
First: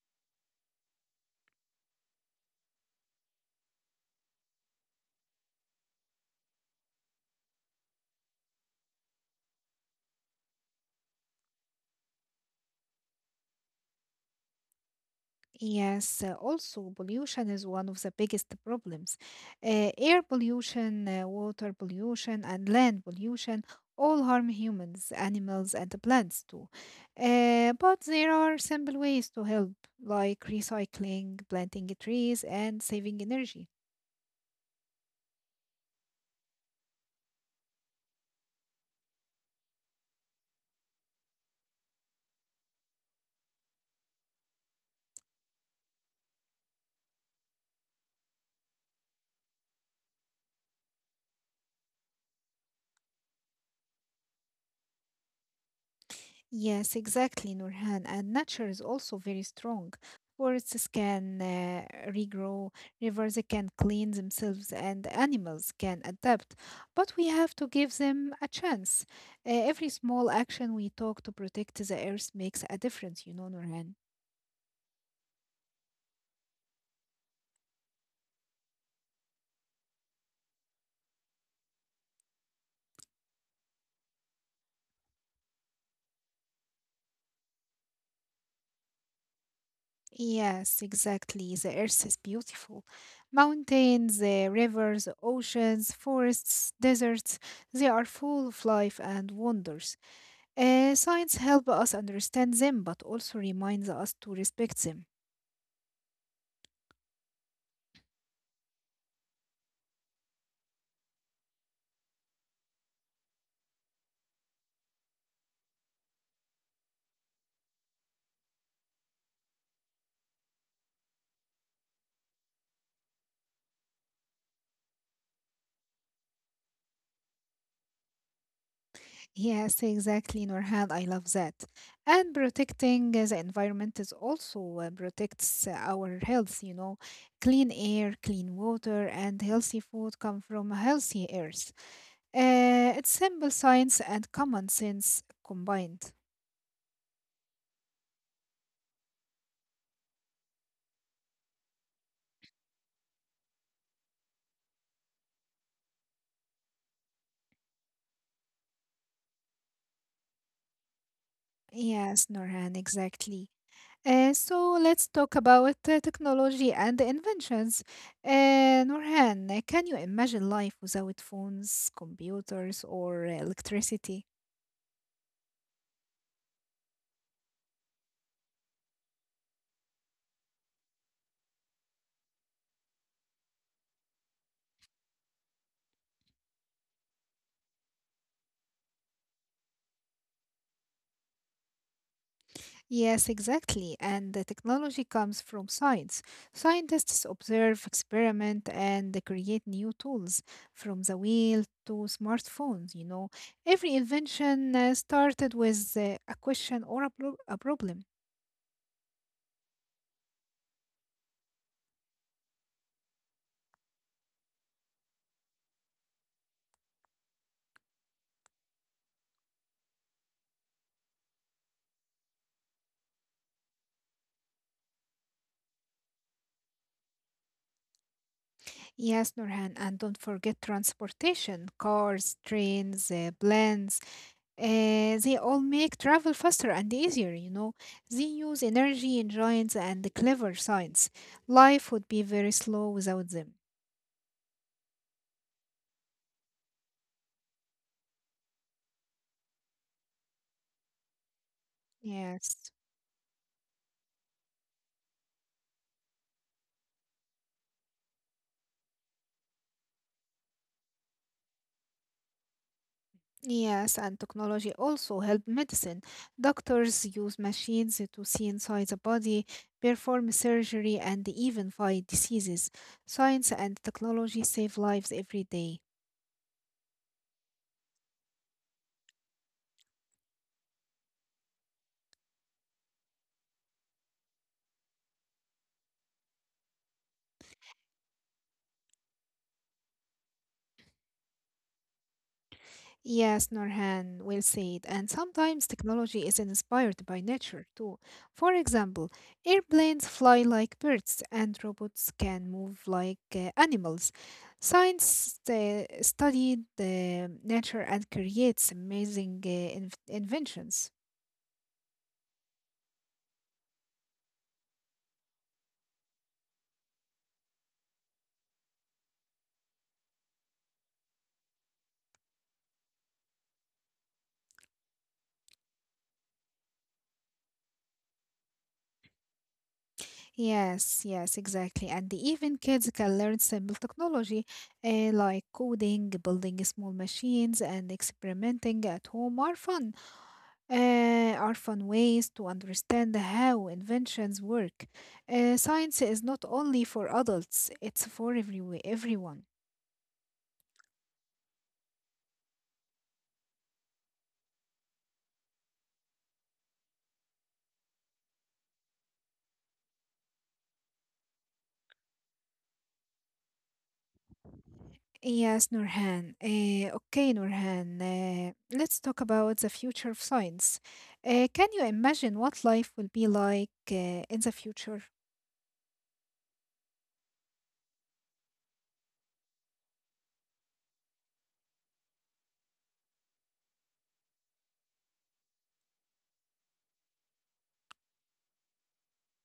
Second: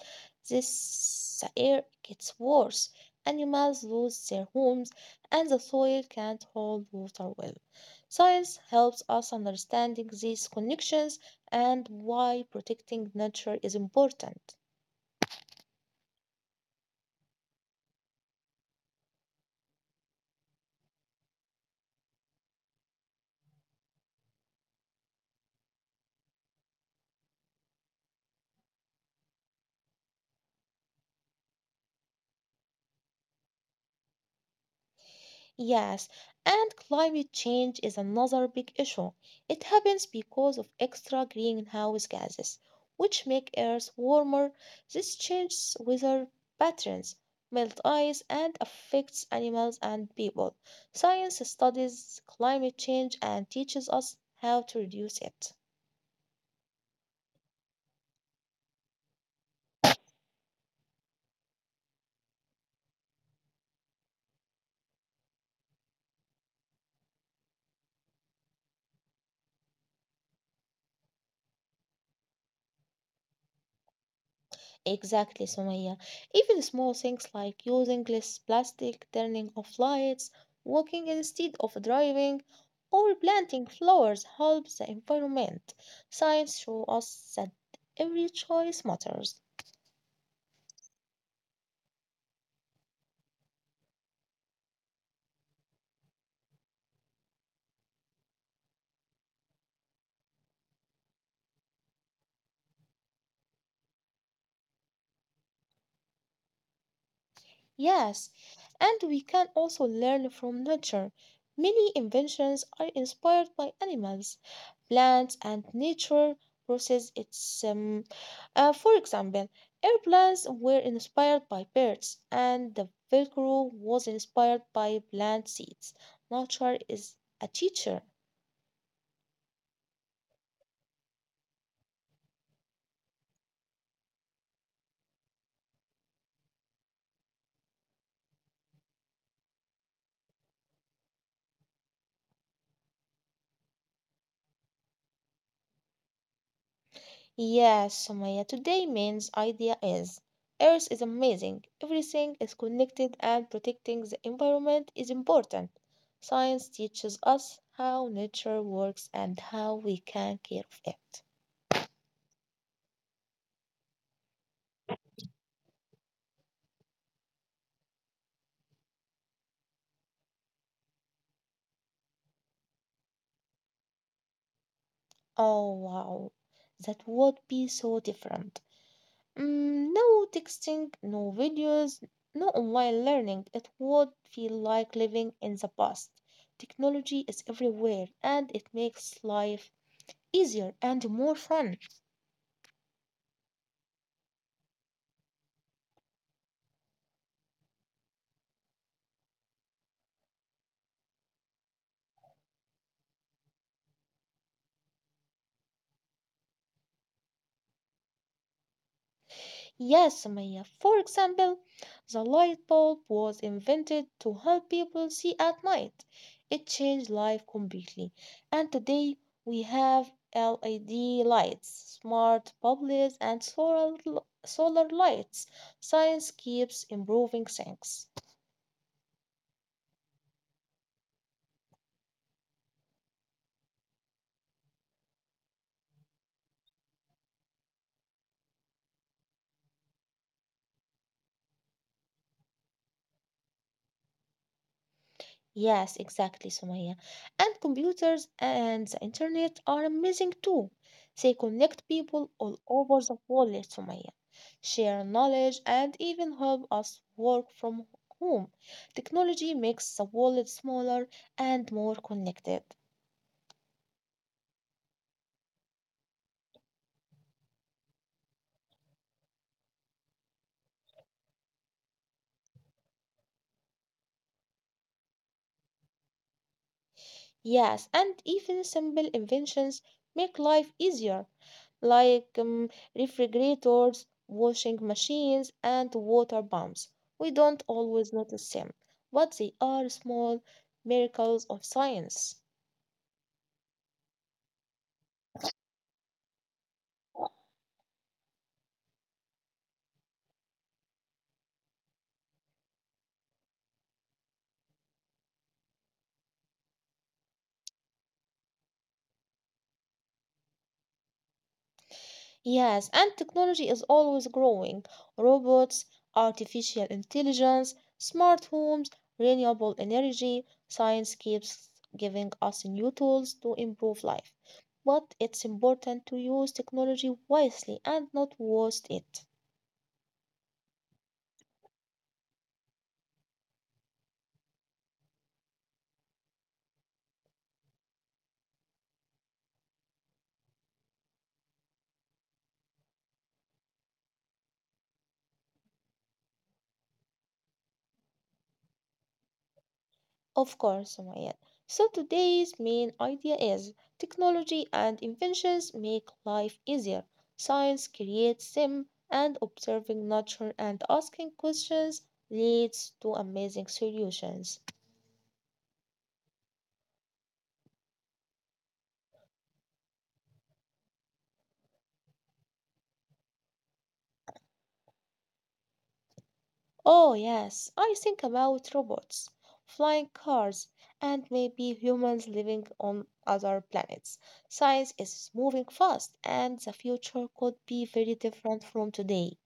this air gets worse. Animals lose their homes, and the soil can't hold water well. Science helps us understanding these connections and why protecting nature is important.
Yes, uh, also pollution is one of the biggest problems. Uh, air pollution, uh, water pollution, and land pollution all harm humans, animals, and the plants too. Uh, but there are simple ways to help, like recycling, planting trees, and saving energy.
Yes, and climate change is another big issue. It happens because of extra greenhouse gases, which make Earth warmer. This changes weather patterns, melt ice, and affects animals and people. Science studies climate change and teaches us how to reduce it.
Yes, exactly, Nurhan. And nature is also very strong. Forests can uh, regrow, rivers can clean themselves, and animals can adapt. But we have to give them a chance. Uh, every small action we take to protect the earth makes a difference, you know, Nurhan.
Exactly, Sumaya. Even small things like using less plastic, turning off lights, walking instead of driving, or planting flowers helps the environment. Science shows us that every choice matters.
Yes, exactly. The earth is beautiful. Mountains, uh, rivers, oceans, forests, deserts, they are full of life and wonders. Uh, science helps us understand them, but also reminds us to respect them.
Yes, and we can also learn from nature. Many inventions are inspired by animals, plants, and nature process its um, uh, for example, airplanes were inspired by birds and the velcro was inspired by plant seeds. Nature is a teacher.
Yes, exactly, Nurhan. I love that. And protecting uh, the environment is also uh, protects uh, our health. You know, clean air, clean water, and healthy food come from a healthy earth. Uh, it's simple science and common sense combined.
Yes, Sumaya, today man's idea is Earth is amazing, everything is connected, and protecting the environment is important. Science teaches us how nature works and how we can care of it.
Yes, Nurhan, exactly. Uh, so let's talk about uh, technology and the inventions. Uh, Nurhan, uh, can you imagine life without phones, computers, or uh, electricity?
Oh, wow, that would be so different. Mm, no texting, no videos, no online learning. It would feel like living in the past. Technology is everywhere and it makes life easier and more fun.
Yes, exactly. And the technology comes from science. Scientists observe, experiment, and they create new tools from the wheel to smartphones. You know, every invention uh, started with uh, a question or a, pro- a problem.
Yes, Maya. For example, the light bulb was invented to help people see at night. It changed life completely. And today we have L E D lights, smart bulbs, and solar, solar lights. Science keeps improving things.
Yes, Nurhan, and don't forget transportation, cars, trains, uh, planes. Uh, they all make travel faster and easier, you know. They use energy in giants and clever science. Life would be very slow without them.
Yes, exactly, Sumaya. And computers and the internet are amazing too. They connect people all
Yes.
over the world, Sumaya, share knowledge and even help us work from home. Technology makes the world smaller and more connected.
Yes, and technology also help medicine. Doctors use machines to see inside the body, perform surgery, and even fight diseases. Science and technology save lives every day.
Yes, and even simple inventions make life easier, like um, refrigerators, washing machines, and water pumps. We don't always notice them, but they are small miracles of science.
Yes, Norhan, well said. And sometimes technology is inspired by nature too. For example, airplanes fly like birds and robots can move like uh, animals. Science uh, studied uh, nature and creates amazing uh, inv- inventions.
Yes, and technology is always growing. Robots, artificial intelligence, smart homes, renewable energy, science keeps giving us new tools to improve life. But it's important to use technology wisely and not waste it.
Yes, yes, exactly. And even kids can learn simple technology uh, like coding, building small machines, and experimenting at home are fun. Uh, are fun ways to understand how inventions work. Uh, science is not only for adults, it's for every- everyone.
Of course, Sumayya. So today's main idea is technology and inventions make life easier. Science creates them, and observing nature and asking questions leads to amazing solutions.
Yes, Nurhan. Uh, okay, Nurhan. Uh, let's talk about the future of science. Uh, can you imagine what life will be like uh, in the future?
Oh, yes, I think about robots, flying cars, and maybe humans living on other planets. Science is moving fast, and the future could be very different from today.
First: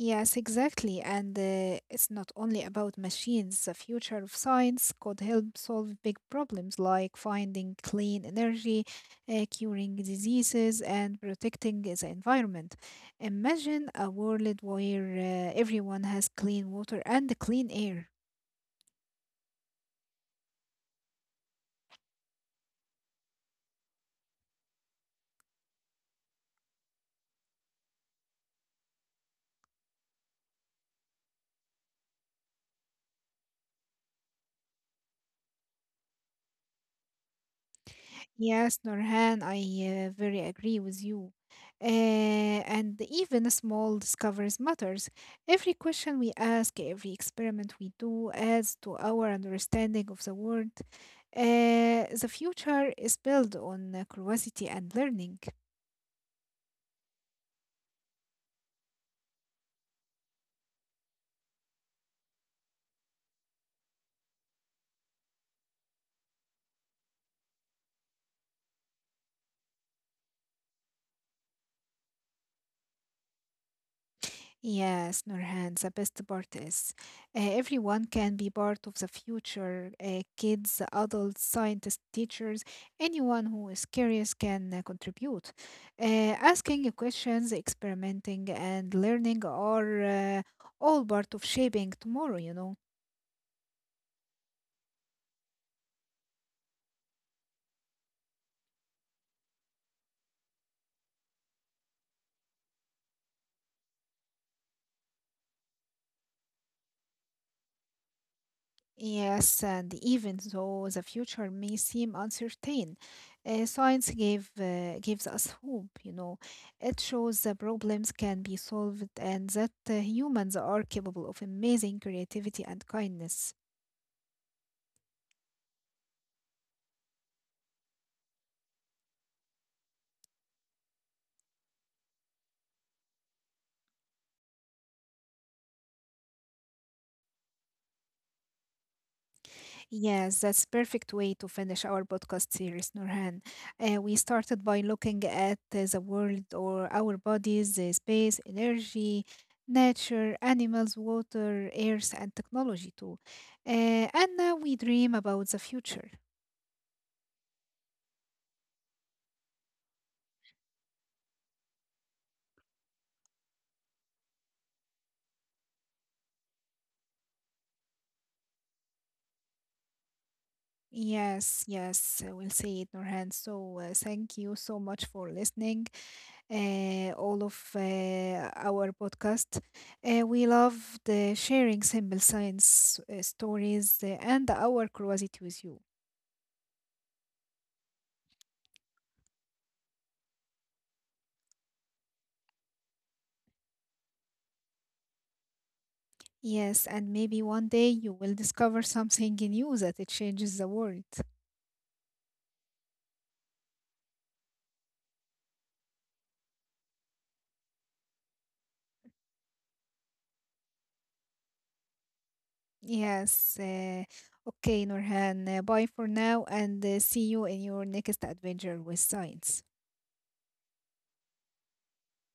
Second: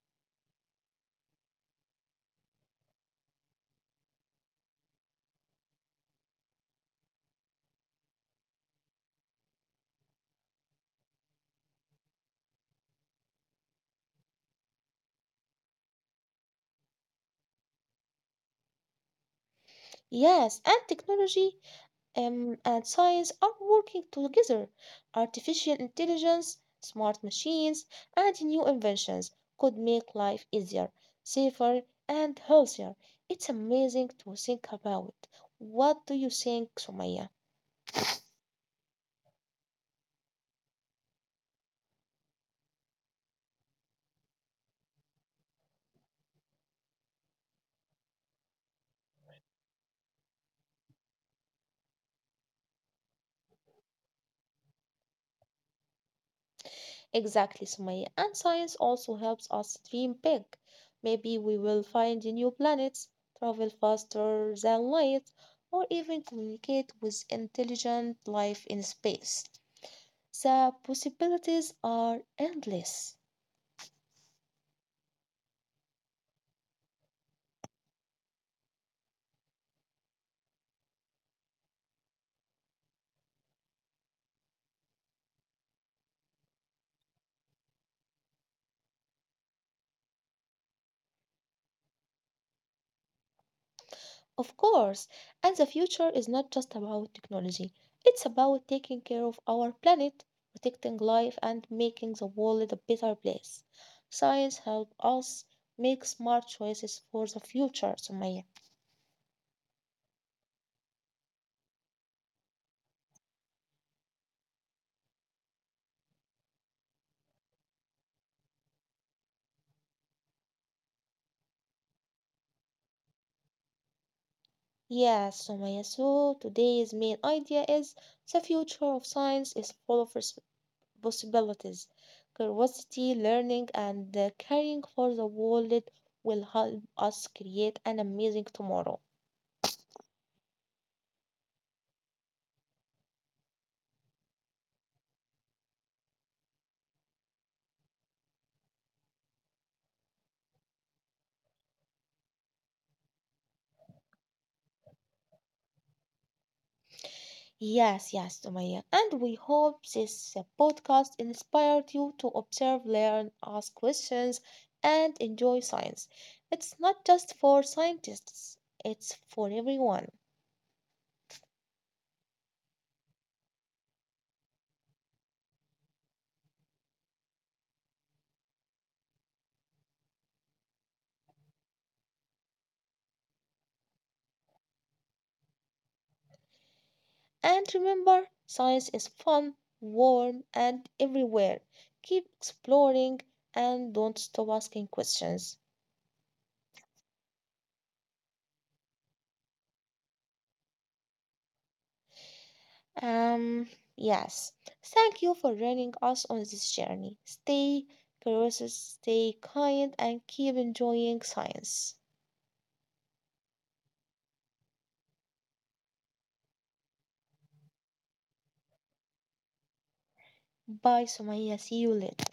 Yes, exactly. And uh, it's not only about machines. The future of science could help solve big problems like finding clean energy, uh, curing diseases, and protecting the environment. Imagine a world where uh, everyone has clean water and clean air.
Yes, and technology um, and science are working together. Artificial intelligence, smart machines, and new inventions could make life easier, safer, and healthier. It's amazing to think about. What do you think, Sumaya?
Yes, Norhan, I uh, very agree with you. Uh, and even small discoveries matters. Every question we ask, every experiment we do adds to our understanding of the world. Uh, the future is built on uh, curiosity and learning.
Exactly, Sumaya. And science also helps us dream big. Maybe we will find new planets, travel faster than light, or even communicate with intelligent life in space. The possibilities are endless.
Yes, Nurhan, the best part is uh, everyone can be part of the future. Uh, kids, adults, scientists, teachers, anyone who is curious can uh, contribute. Uh, Asking questions, experimenting, and learning are uh, all part of shaping tomorrow, you know.
Of course, and the future is not just about technology, it's about taking care of our planet, protecting life, and making the world a better place. Science helps us make smart choices for the future, Sumaya.
Yes, and even though the future may seem uncertain, uh, science gave, uh, gives us hope, you know. It shows the problems can be solved and that uh, humans are capable of amazing creativity and kindness.
Yes, Sumaya. So today's main idea is the future of science is full of responsibility possibilities. Curiosity, learning, and uh, caring for the world will help us create an amazing tomorrow.
Yes, that's perfect way to finish our podcast series, Nurhan. Uh, we started by looking at uh, the world or our bodies, uh, space, energy, nature, animals, water, earth, and technology too. Uh, and now we dream about the future.
Yes, yes, Sumaya. And we hope this uh, podcast inspired you to observe, learn, ask questions, and enjoy science. It's not just for scientists, it's for everyone.
Yes, yes, uh, we'll say it, Nurhan. So uh, thank you so much for listening. uh, all of uh, our podcast. Uh, we love the sharing simple science uh, stories uh, and our curiosity with you.
And remember, science is fun, warm, and everywhere. Keep exploring and don't stop asking questions.
Yes, and maybe one day you will discover something new that it changes the world.
Um, yes. Thank you for joining us on this journey. Stay curious, stay kind, and keep enjoying science.
Yes. Uh, okay, Norhan. Uh, bye for now, and uh, see you in your next adventure with science.
Bye, Sumaya. See you later.